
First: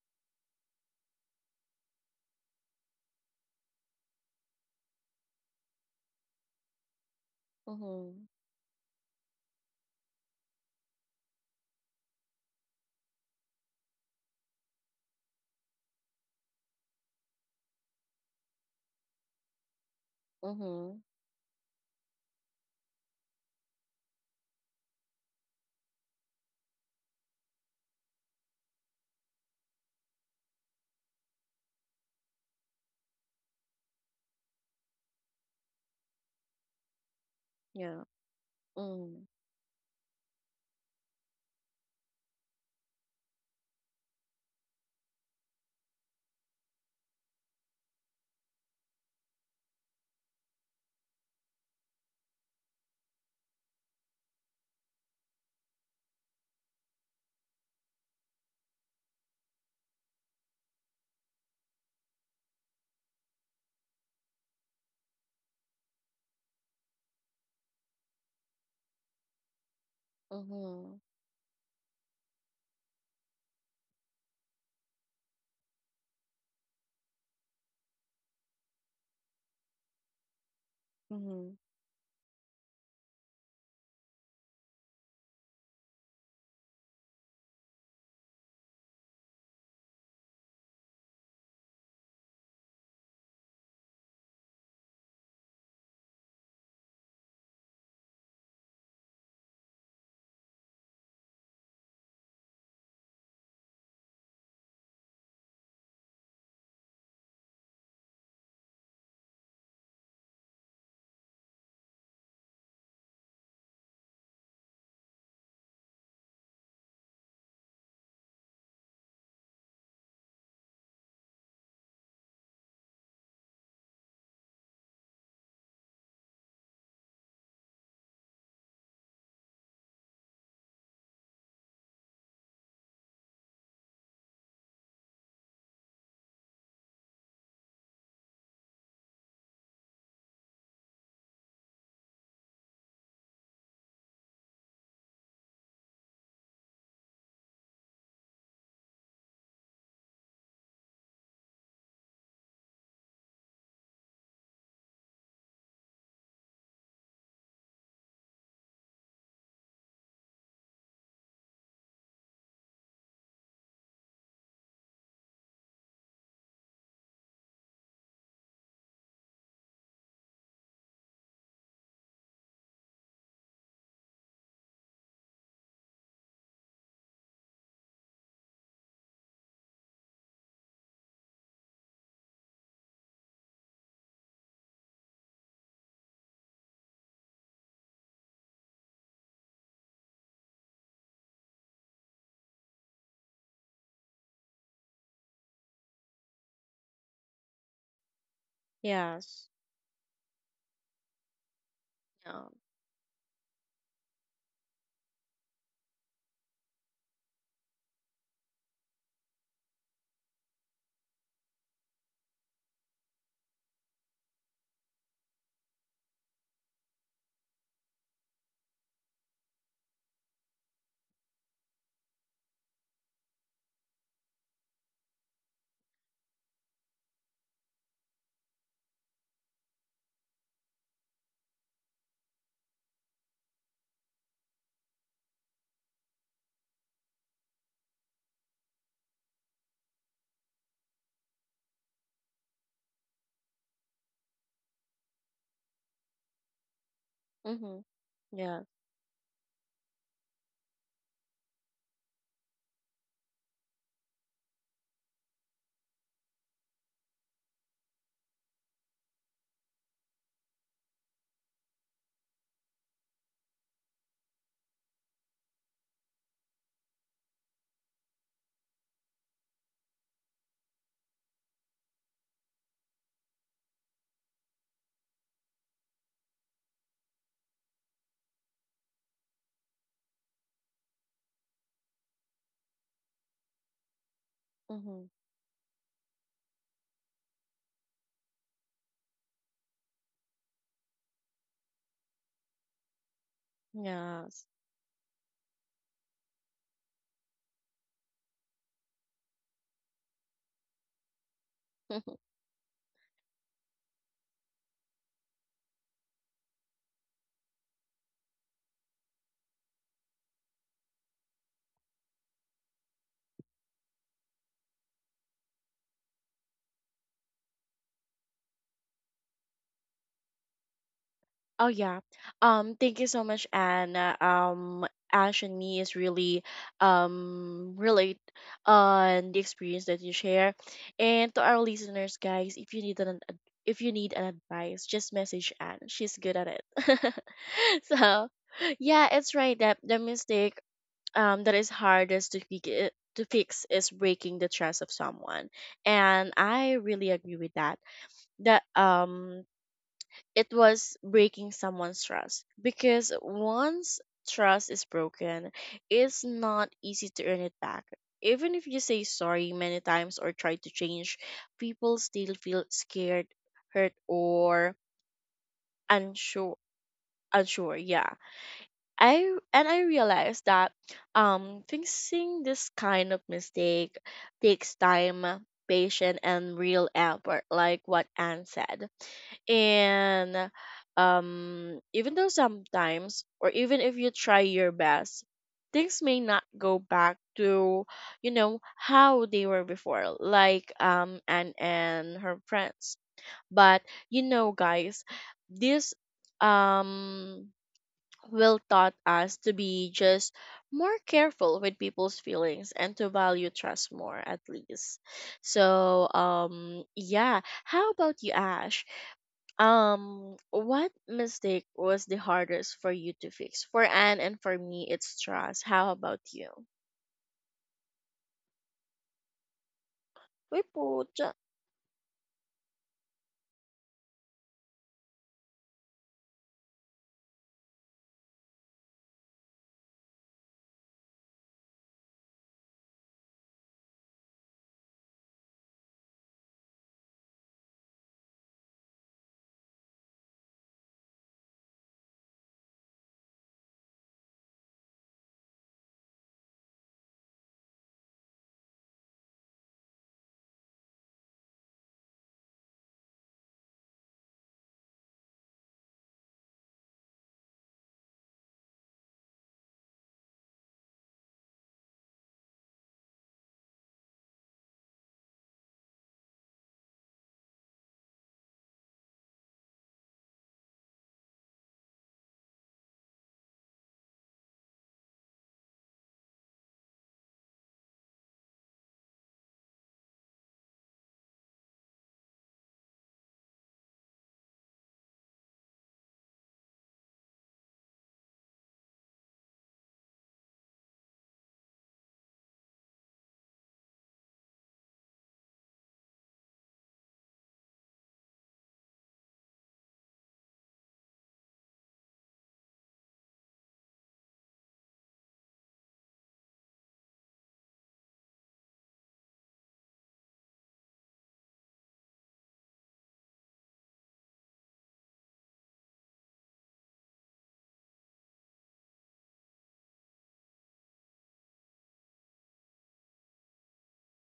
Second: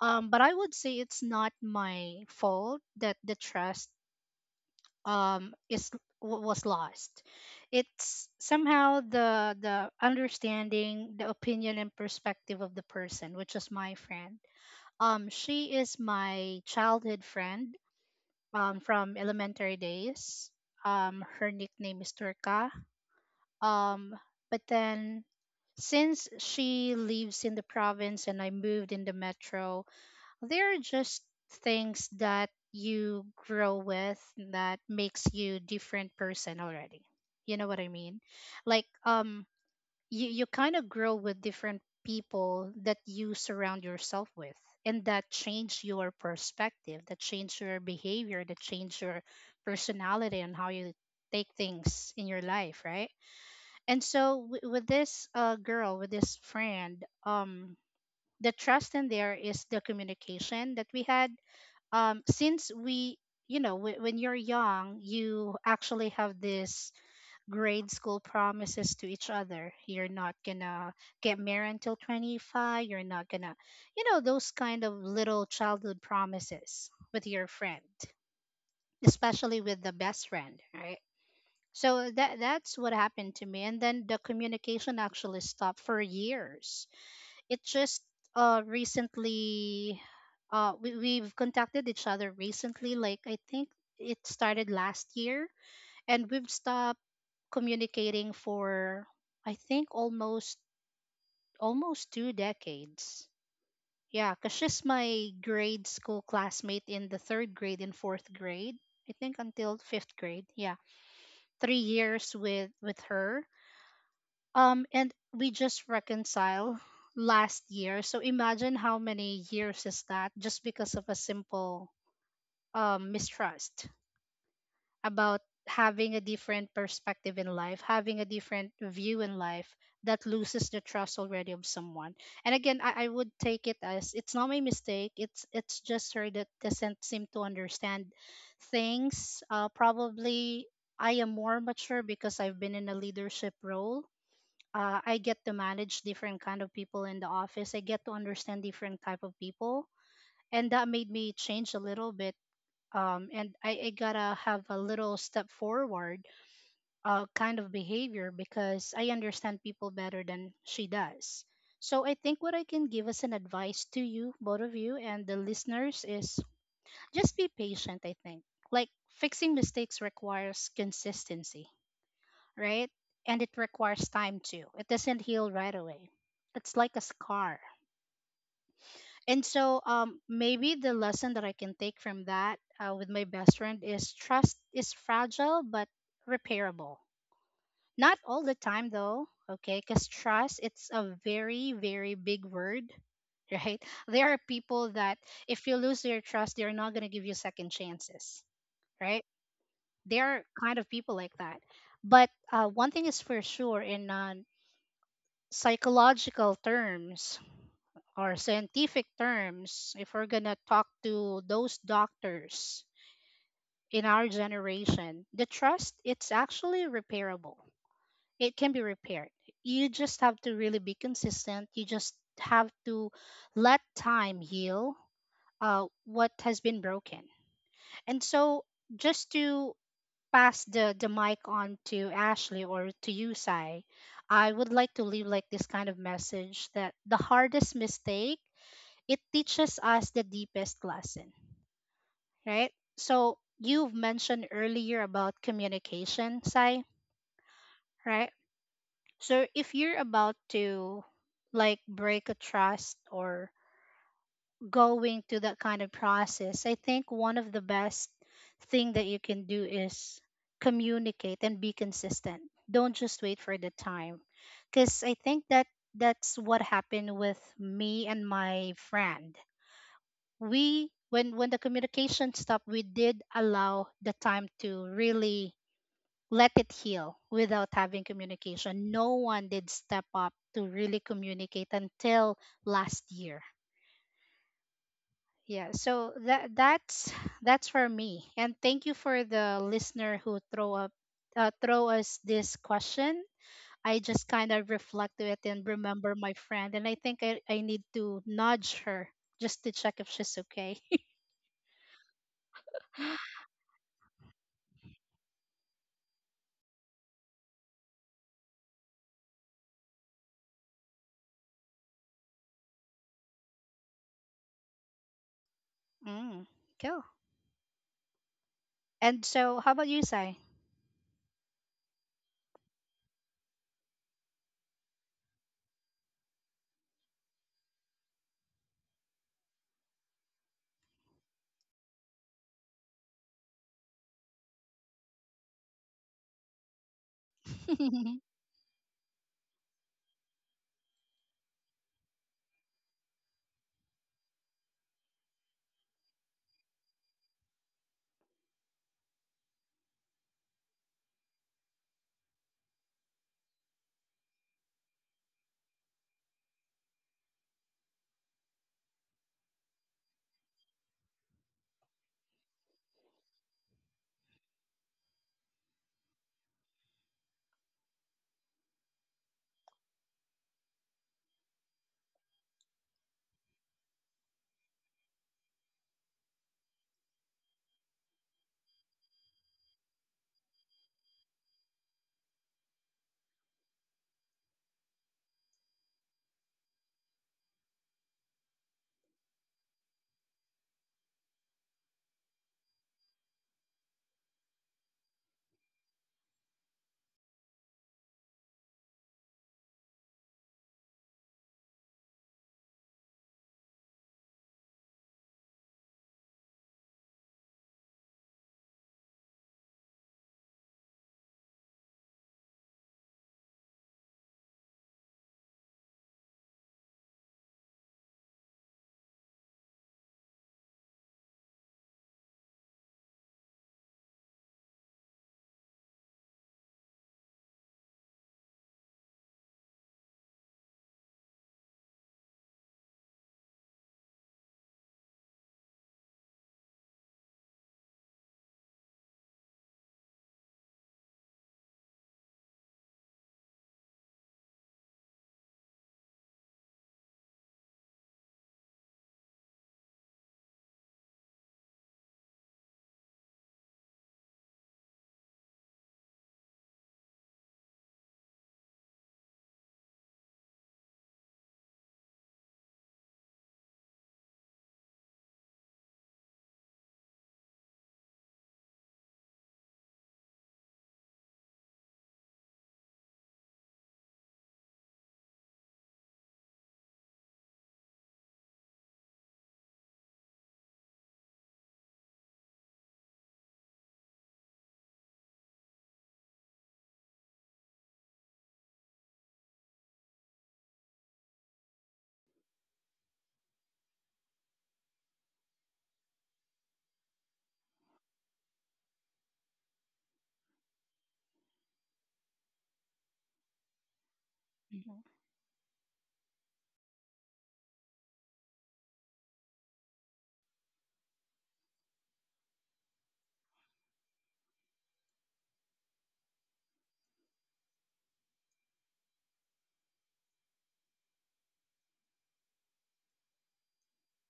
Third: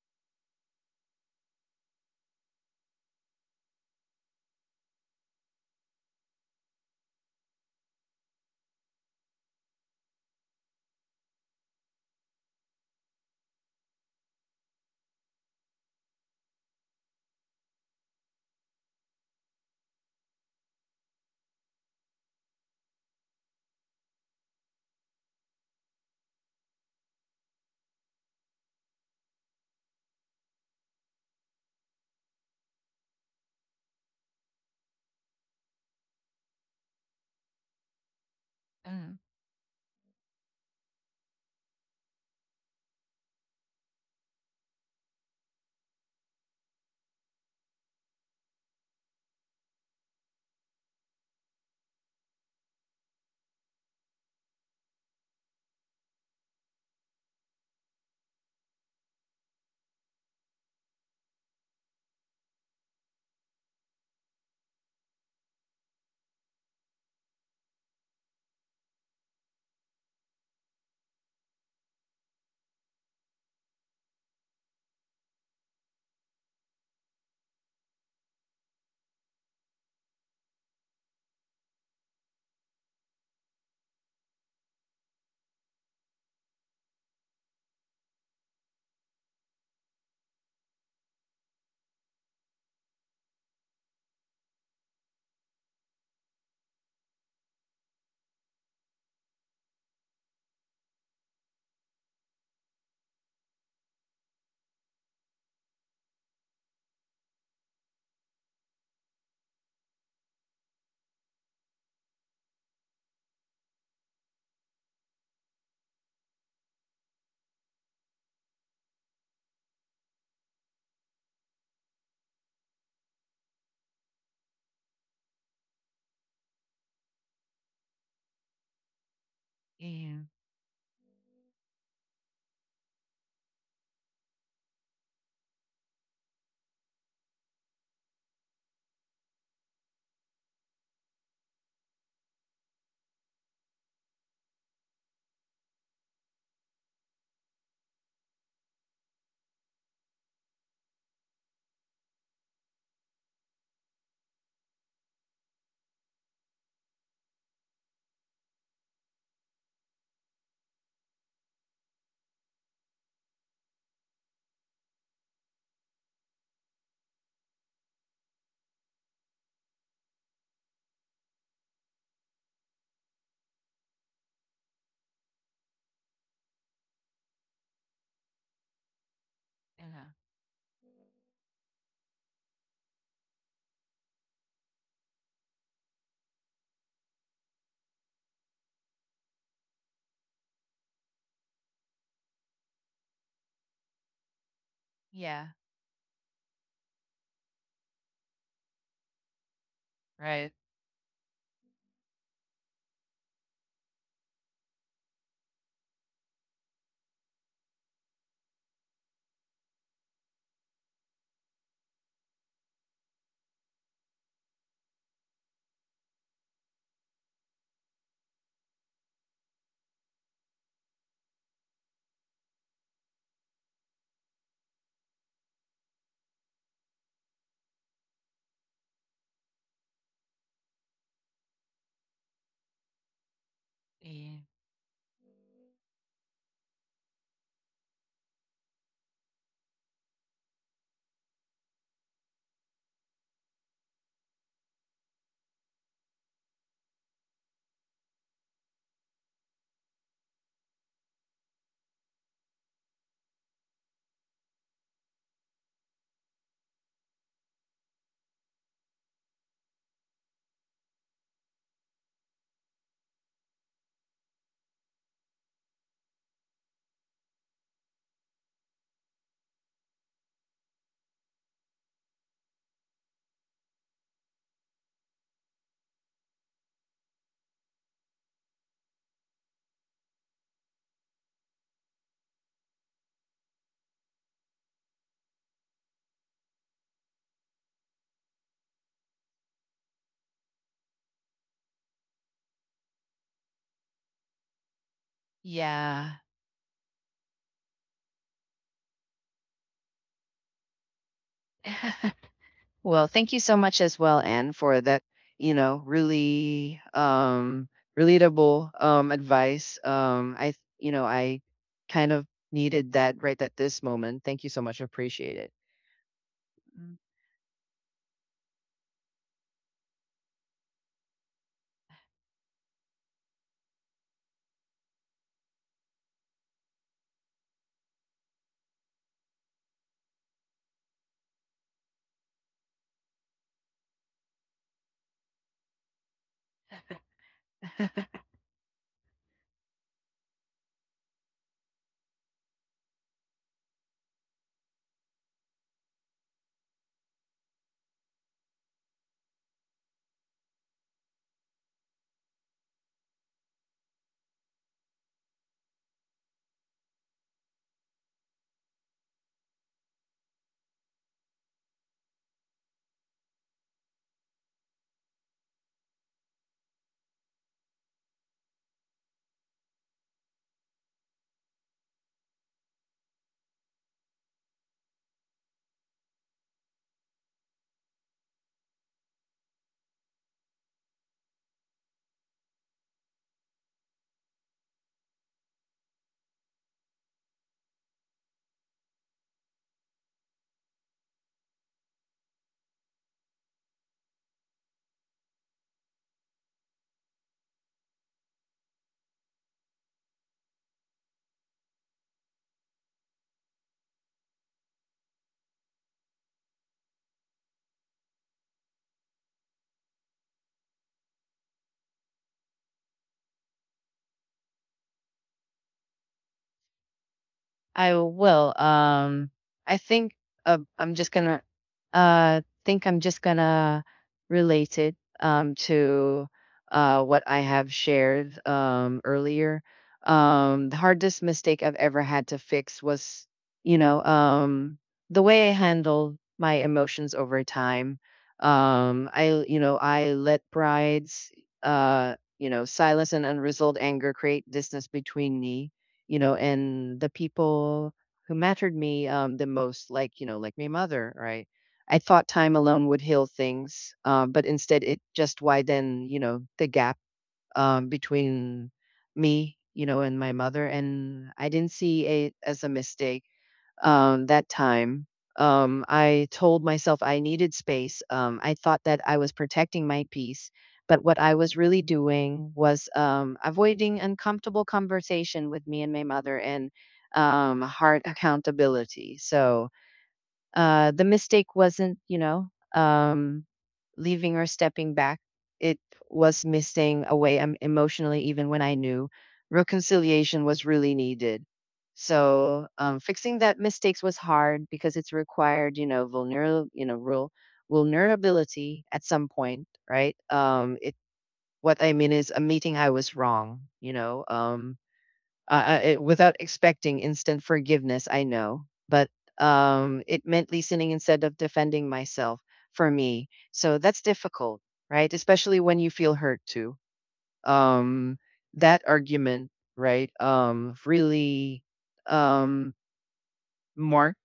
Speaker 2: But I would say it's not my fault that the trust is was lost.
Speaker 1: Mm-hmm.
Speaker 2: It's somehow the understanding, the opinion and perspective of the person, which is my friend. She is my childhood friend from elementary days.
Speaker 1: Mm-hmm.
Speaker 2: Her nickname is Turka, um, but then since she lives in the province and I moved in the metro, there are just things that you grow with that makes you different person already. You know what I
Speaker 1: Yeah.
Speaker 2: mean? Like
Speaker 3: uh,
Speaker 1: Mm-hmm.
Speaker 2: you kind of grow with different people that you surround yourself with, and that change your perspective, that change your behavior, that change your personality and how you take things in your life, right? And so with this girl, with this friend, the trust in there is the communication that we had since we, you know, when you're young you actually have this grade school promises to each other, you're not gonna
Speaker 1: Mm-hmm.
Speaker 2: get married until 25, you're not gonna, you know, those kind of little childhood promises with your friend, especially with the best friend, right?
Speaker 1: Mm-hmm.
Speaker 2: So that that's what happened to me, and then the communication actually stopped for years. It just recently, we we've contacted each other recently. Like I think it started last year, and we've stopped communicating for I think almost two decades. Yeah, cause she's my grade school classmate in the third grade and fourth grade. I think until fifth grade. Yeah, 3 years with her. And we just reconcile last year. So imagine how many years is that, just because of a simple mistrust about having a different perspective in life, having a different view in life
Speaker 3: yeah,
Speaker 2: that loses the trust already of someone. And again, I would take it as it's not my mistake. It's just her that doesn't seem to understand things. Probably I am more mature because I've been in a leadership role. I get to manage different kind of people in the office. I get to understand different type of people, and that made me change a little bit. And I gotta have a little step forward, kind of behavior, because I understand people better than she does. So I think what I can give as an advice to you, both of you, and the listeners is just be patient. I think like fixing mistakes requires consistency, right? And it requires time too. It doesn't heal right away. It's like a scar. And so,
Speaker 3: uh,
Speaker 2: maybe the lesson that I can take from that with my best friend is trust is fragile but repairable. Not all the time though, okay? Because trust, it's a very, very big word, <laughs> right? There are people that
Speaker 3: yeah,
Speaker 2: if you lose their trust, they're not going to give you second chances, right?
Speaker 1: Yes.
Speaker 2: There are
Speaker 3: right.
Speaker 2: kind of people like that. But
Speaker 1: Yeah.
Speaker 2: one thing is for sure, and psychological terms or scientific terms, if we're going to talk to those doctors in our generation, the trust, it's actually repairable. It can be repaired. You just have to really be consistent. You just have to let time heal what has been broken. And so, just to pass the mic on to Ashley or to you, Sai,
Speaker 3: Yeah.
Speaker 2: I would like to leave like this kind of message that the hardest mistake, it teaches us the deepest lesson, right? So you've mentioned earlier about communication, Sai,
Speaker 1: Mm-hmm.
Speaker 2: right?
Speaker 1: Yes.
Speaker 2: So if you're about to like break a trust or going through that kind of process, I think one of the best thing that you can do is communicate and be consistent. Don't just wait for the time, because I think that's what happened with me and my friend. We, when the communication stopped, we did allow the time to really let it heal without having communication. No one did step up to really communicate until last year.
Speaker 1: Mm-hmm.
Speaker 2: Yeah, so that that's for me. And thank you for the listener who throw up throw us this question. I just
Speaker 1: Yes.
Speaker 2: kind of reflect to it and remember
Speaker 3: Yeah.
Speaker 2: my friend, and I think I need to nudge her just to check if she's okay.
Speaker 1: <laughs>
Speaker 3: <laughs> Well, thank
Speaker 2: <laughs>
Speaker 3: you so much as well, Anne, for that, you know, really relatable advice. I You know, I kind of needed that right at this moment. Thank you so much. Appreciate it.
Speaker 2: Mm, cool. And so how about you, Sai?
Speaker 1: Oh yeah. Thank you so much, Anne. Ash and me is really relate on the experience that you share. And to our listeners, guys, if you need an ad- if you need an advice, just message Anne. She's good at it. <laughs> So
Speaker 2: <laughs>
Speaker 1: yeah, it's right that the mistake that is hardest to fix is breaking the trust of someone. And I really agree with that. That it was breaking someone's trust, because once trust is broken, it's not easy to earn it back. Even if you say sorry many times or try to change, people still feel scared, hurt, or unsure. Unsure, yeah. I realized that fixing this kind of mistake takes time, patience, and real effort, like what Anne said. And even though sometimes, or even if you try your best, things may not go back to, you know, how they were before, like and her friends. But you know guys, this um will taught us to be just more careful with people's feelings and to value trust more, at least. So yeah, how about you Ash? What mistake was the hardest for you to fix? For Anne and for me, it's trust. How about you?
Speaker 3: I will. I think uh,
Speaker 1: We
Speaker 3: I'm just
Speaker 1: put.
Speaker 3: gonna I'm just gonna relate it to what I have shared earlier. The hardest mistake I've ever had to fix was, you know, the way I handled my emotions over time. I let brides, silence and unresolved anger create distance between me, you know, and the people who mattered me, the most, like, you know, like my mother, right? I thought time alone would heal things, but instead it just widened, you know, the gap between me, you know, and my mother. And I didn't see it as a mistake that time. I told myself I needed space. I thought that I was protecting my peace, but what I was really doing was, avoiding uncomfortable conversation with me and my mother, and hard accountability. So the mistake wasn't, you know, um, leaving or stepping back. It was missing away, emotionally, even when I knew reconciliation was really needed. So fixing that mistakes was hard, because it's required, you know, real vulnerability at some point, right? It, what I mean is admitting I was wrong, you know,
Speaker 2: Mhm.
Speaker 3: without expecting instant forgiveness, I know. But it meant listening instead of defending myself, for me. So that's difficult, right? Especially when you feel hurt too. Um, that argument, right, really um, marked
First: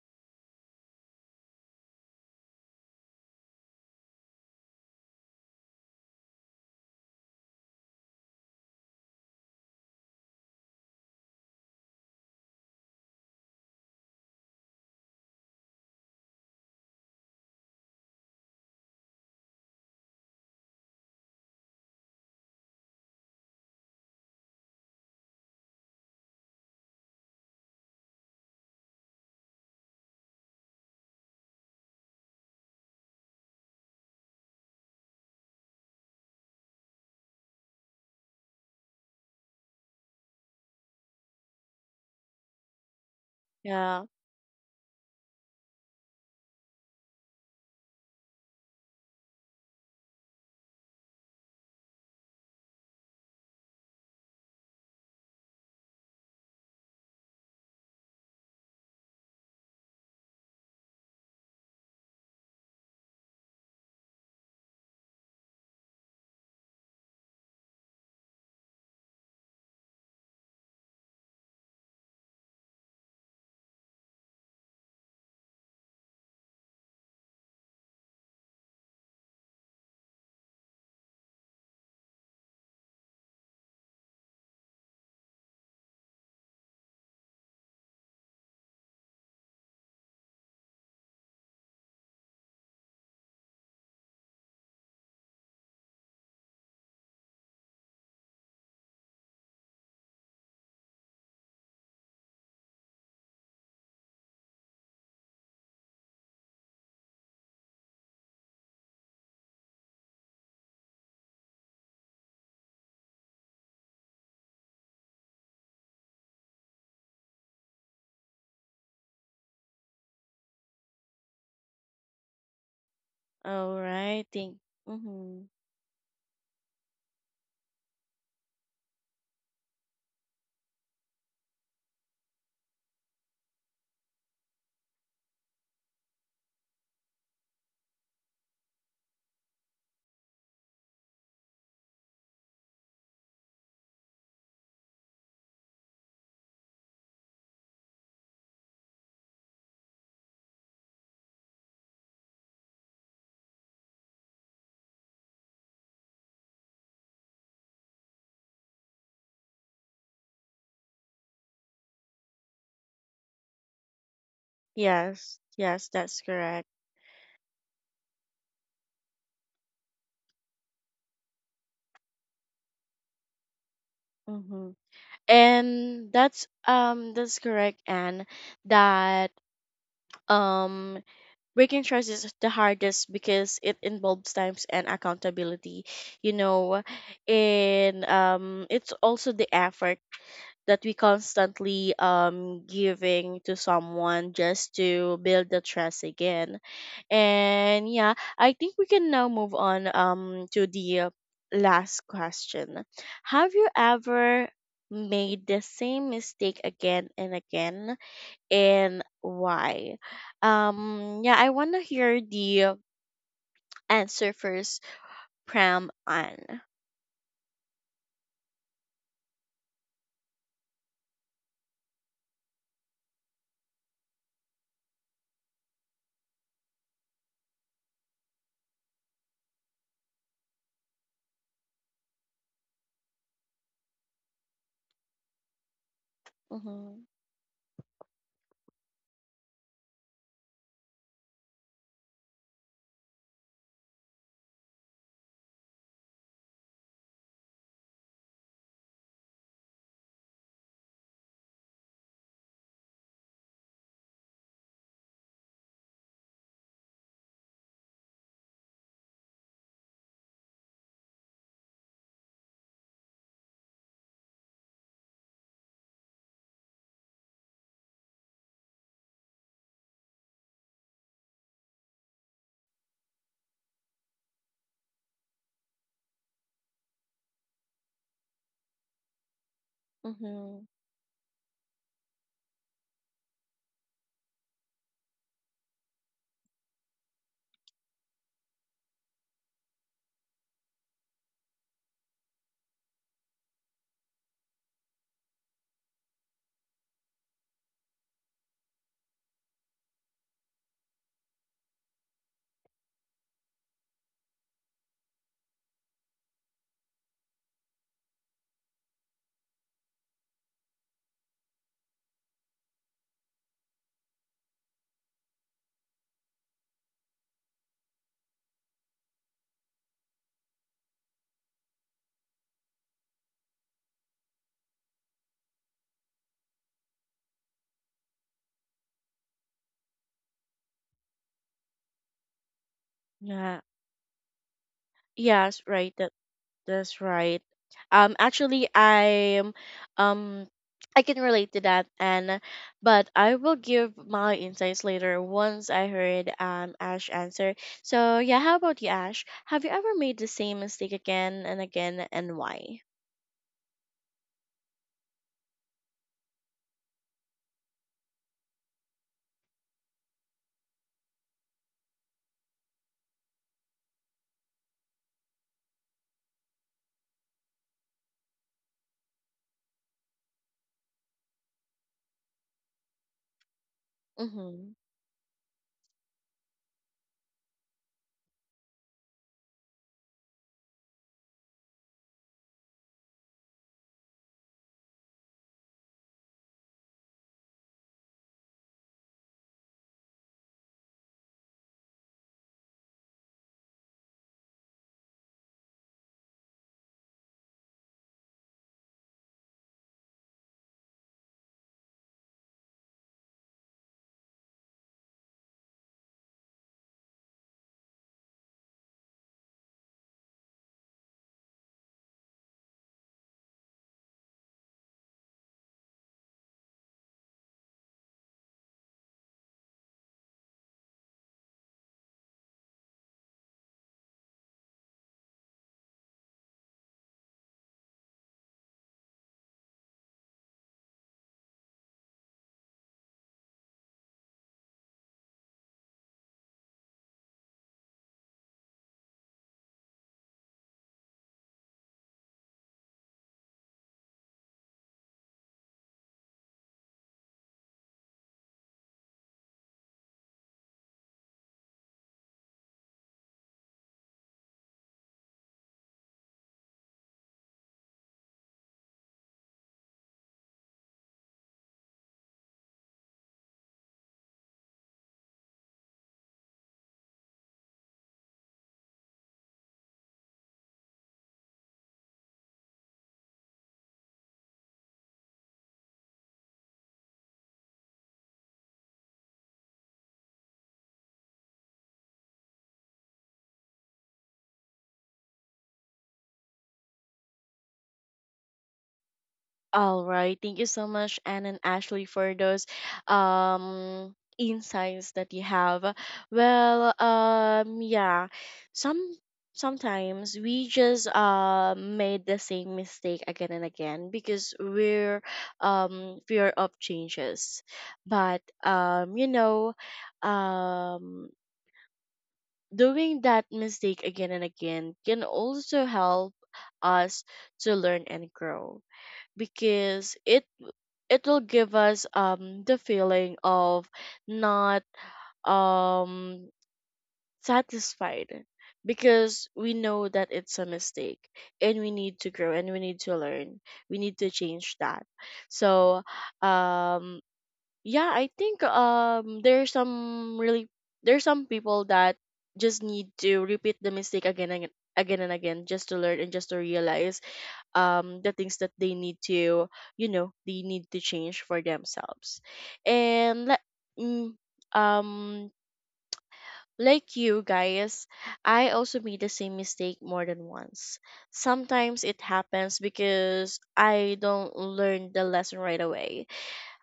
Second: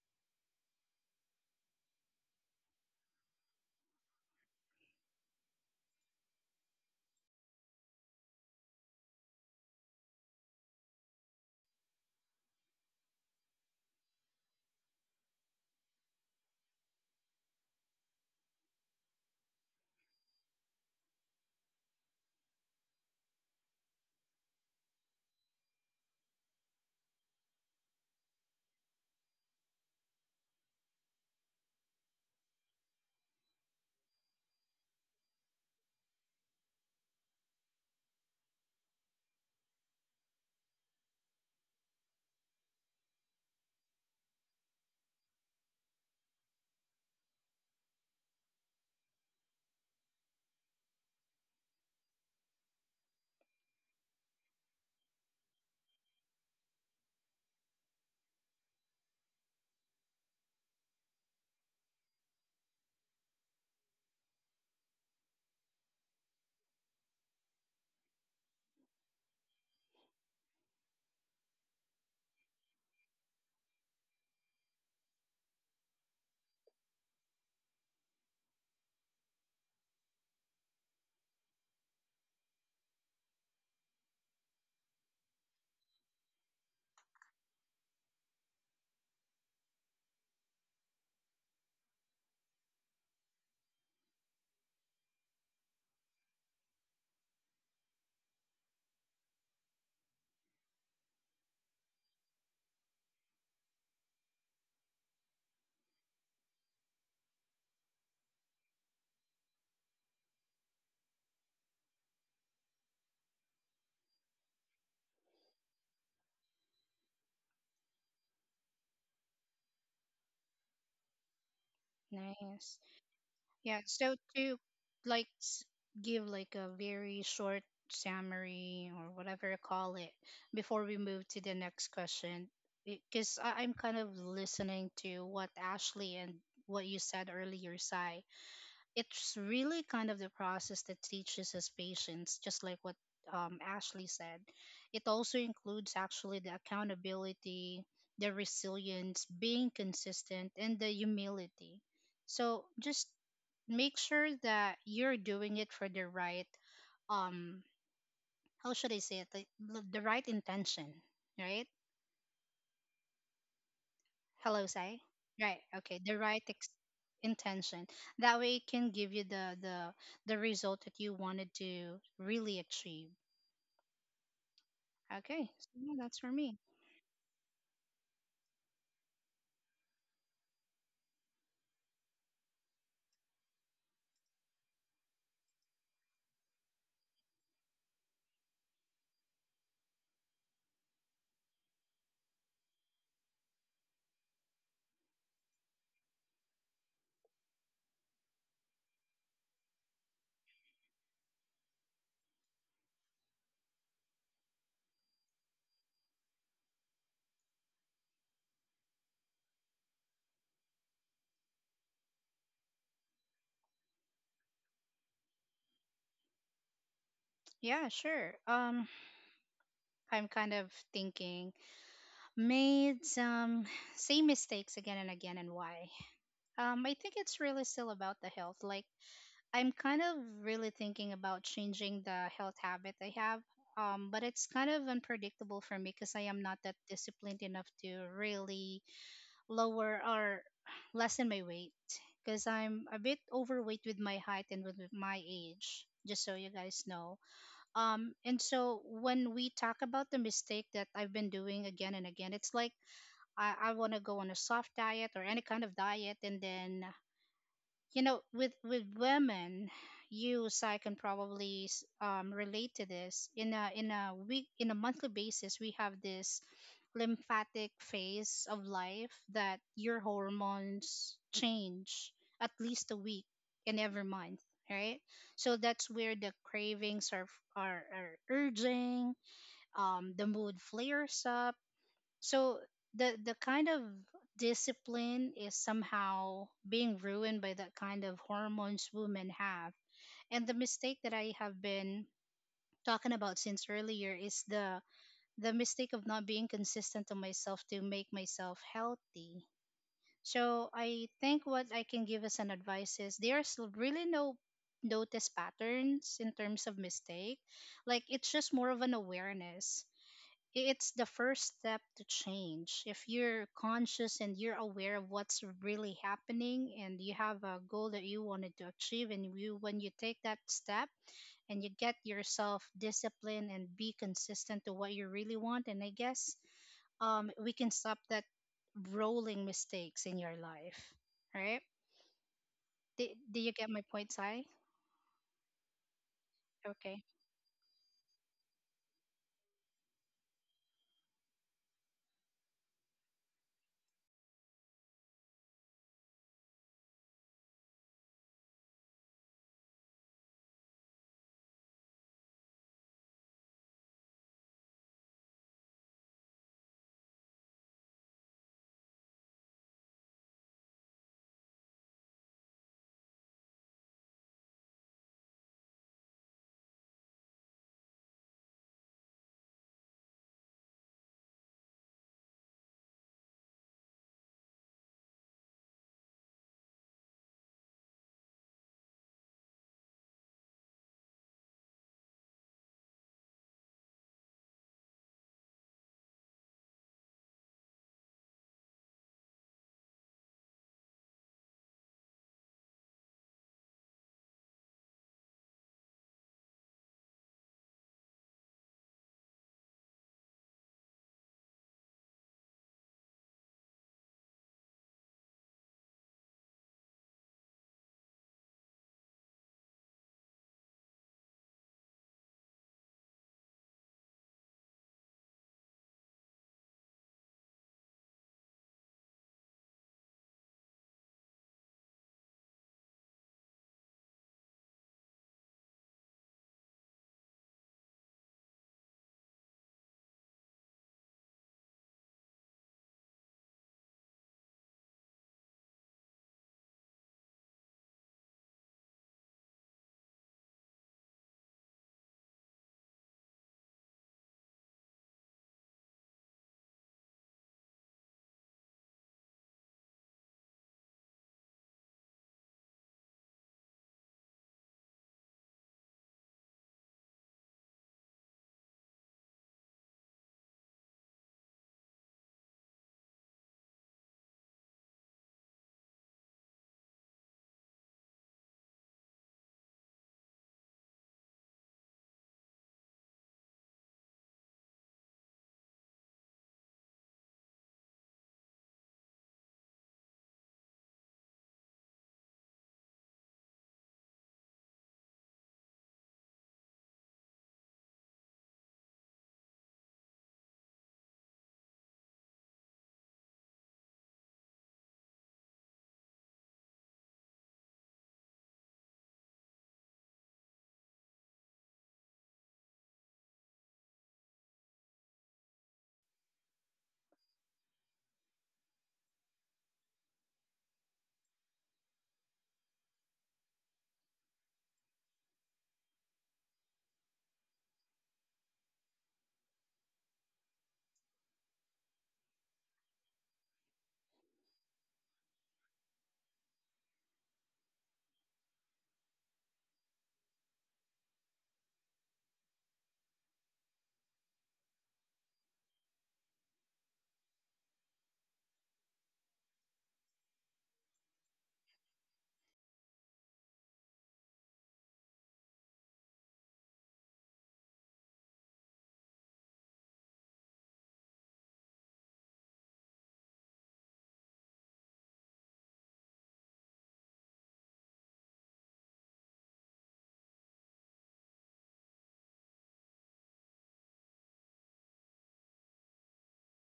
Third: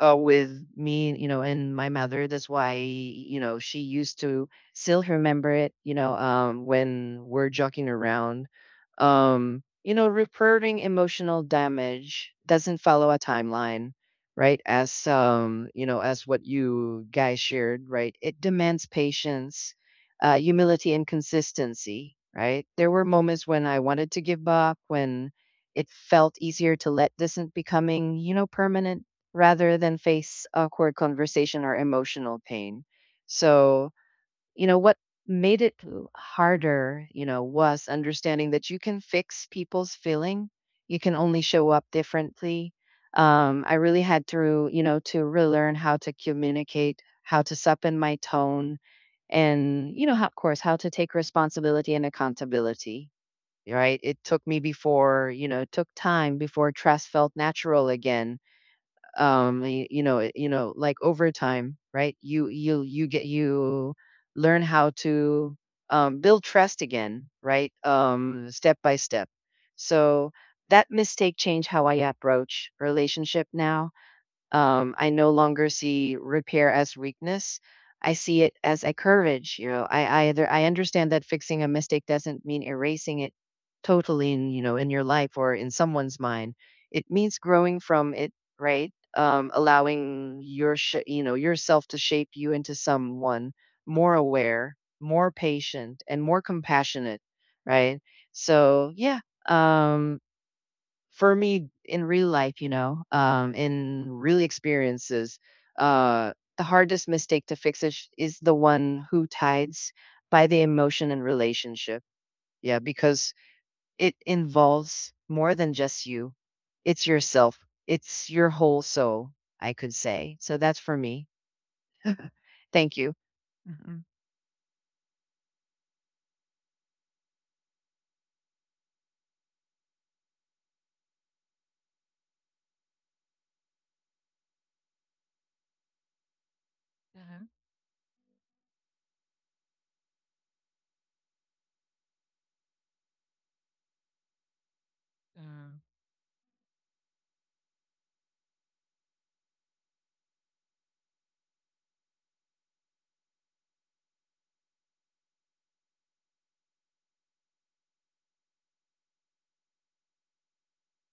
Speaker 3: with me, you know, and my mother. That's why, you know, she used to still remember it, you know, when we're joking around. You know, repairing emotional damage doesn't follow a timeline, right? As, you know, as what you guys shared, right? It demands patience, humility, and consistency, right? There were moments when I wanted to give up, when it felt easier to let this in becoming, you know, permanent, rather than face awkward conversation or emotional pain. So, you know, what made it harder, you know, was understanding that you can fix people's feeling. You can only show up differently. I really
Speaker 1: Yeah.
Speaker 3: had to, you know, to relearn how to communicate, how to soften my tone, and you know, how, of course, how to take responsibility and accountability. Right? It took me before, you know, it took time before trust felt natural again, you know, you know, like over time, right? You learn how to, build trust again, right? Step by step. So that mistake changed how I approach relationship now. I no longer see repair as weakness. I see it as a courage. You know, I understand that fixing a mistake doesn't mean erasing it totally, in you know, in your life, or in someone's mind. It means growing from it, right? Allowing your yourself to shape you into someone more aware, more patient, and more compassionate, right? So yeah, um, for me, in real life, you know, in real experiences, the hardest mistake to fix is the one who tides by the emotion and relationship. Yeah, because it involves more than just you. It's yourself, it's your whole soul, I could say. So that's for me.
Speaker 2: Nice.
Speaker 3: Thank you.
Speaker 1: All
Speaker 2: Yeah,
Speaker 3: Mhm.
Speaker 2: so
Speaker 1: right.
Speaker 2: to
Speaker 1: Think.
Speaker 2: like
Speaker 1: Mm-hmm.
Speaker 2: give like a very short summary or whatever you call it before we move to the next question, because I'm kind of listening to what Ashley and what you said
Speaker 3: huh
Speaker 2: earlier, Sai, it's really kind of the process that teaches us patience, just like what Ashley said. It also includes actually the accountability, the resilience, being consistent, and the humility. So just make sure that you're doing it for the right um how should I say it, like, the right intention, right? Hello Say,
Speaker 1: Yes.
Speaker 2: right?
Speaker 1: Yes,
Speaker 2: Okay,
Speaker 1: that's
Speaker 2: the right
Speaker 1: correct.
Speaker 2: intention. That way it can give you the the result that you wanted to really achieve.
Speaker 1: Mm-hmm.
Speaker 2: Okay,
Speaker 1: And
Speaker 2: so yeah, that's for me.
Speaker 1: that's correct, Anne. That um breaking trust is the hardest because it involves times and accountability. You know, and it's also the effort that we constantly giving to someone just to build the trust again. And yeah, I think we can now move on to the last question. Have you ever made the same mistake again and again, and why? Yeah, I want to hear the answer first from Anne.
Speaker 2: Yeah, sure, I'm kind of thinking made some same mistakes again and again and why. I think it's really still about the health. Like I'm kind of really thinking about changing the health habit I have, but it's kind of unpredictable for me because I am not that
Speaker 1: Mm-hmm.
Speaker 2: disciplined enough to really lower or lessen my weight, because I'm a bit overweight with my height and with my age, just so you guys know. And so when we talk about the mistake that I've been doing again and again, it's like I want to go on a soft diet or any kind of diet, and then you know, with women, you Sai can probably relate to this. In a week in a monthly basis, we have this lymphatic phase of life that your hormones change at least a week in every month, right? So that's where the cravings are are urging, the
Speaker 1: Mm-hmm.
Speaker 2: mood flares up. So the kind of discipline is somehow being ruined by that kind of hormones women have. And the mistake that I have been talking about since earlier is the mistake of not being consistent to myself to make myself healthy. So I think what I can give as an advice is there's really no notice patterns in terms of mistake. Like it's just more of an awareness. It's the first step to change. If you're conscious and you're aware of what's really happening and you have a goal that you wanted to achieve, and you when you take that step and you get yourself disciplined and be consistent to what you really want, and I guess we can stop that rolling mistakes in your life, right? Do, do you
Speaker 1: Yeah.
Speaker 2: get my point, Sai?
Speaker 1: Yes, right. That's
Speaker 2: Okay.
Speaker 1: right. Actually, I'm um. I can relate to that, and but I will give my insights later once I heard Ash answer. So yeah, how about you, Ash? Have you ever made the same mistake again and again, and why? Mm-hmm. All right. Thank you so much, Anne and Ashley, for those insights that you have. Well, yeah, some sometimes we just made the same mistake again and again because we're fear of changes. But you know, um, doing that mistake again and again can also help us to learn and grow, because it will give us the feeling of not um satisfied, because we know that it's a mistake and we need to grow and we need to learn, we need to change that. So um yeah, I think there's some really, there's some people that just need to repeat the mistake again and again and again, just to learn and just to realize the things that they need to, you know, they need to change for themselves. And let, mm, um like you guys, I also made the same mistake more than once. Sometimes it happens because I don't learn the lesson right away.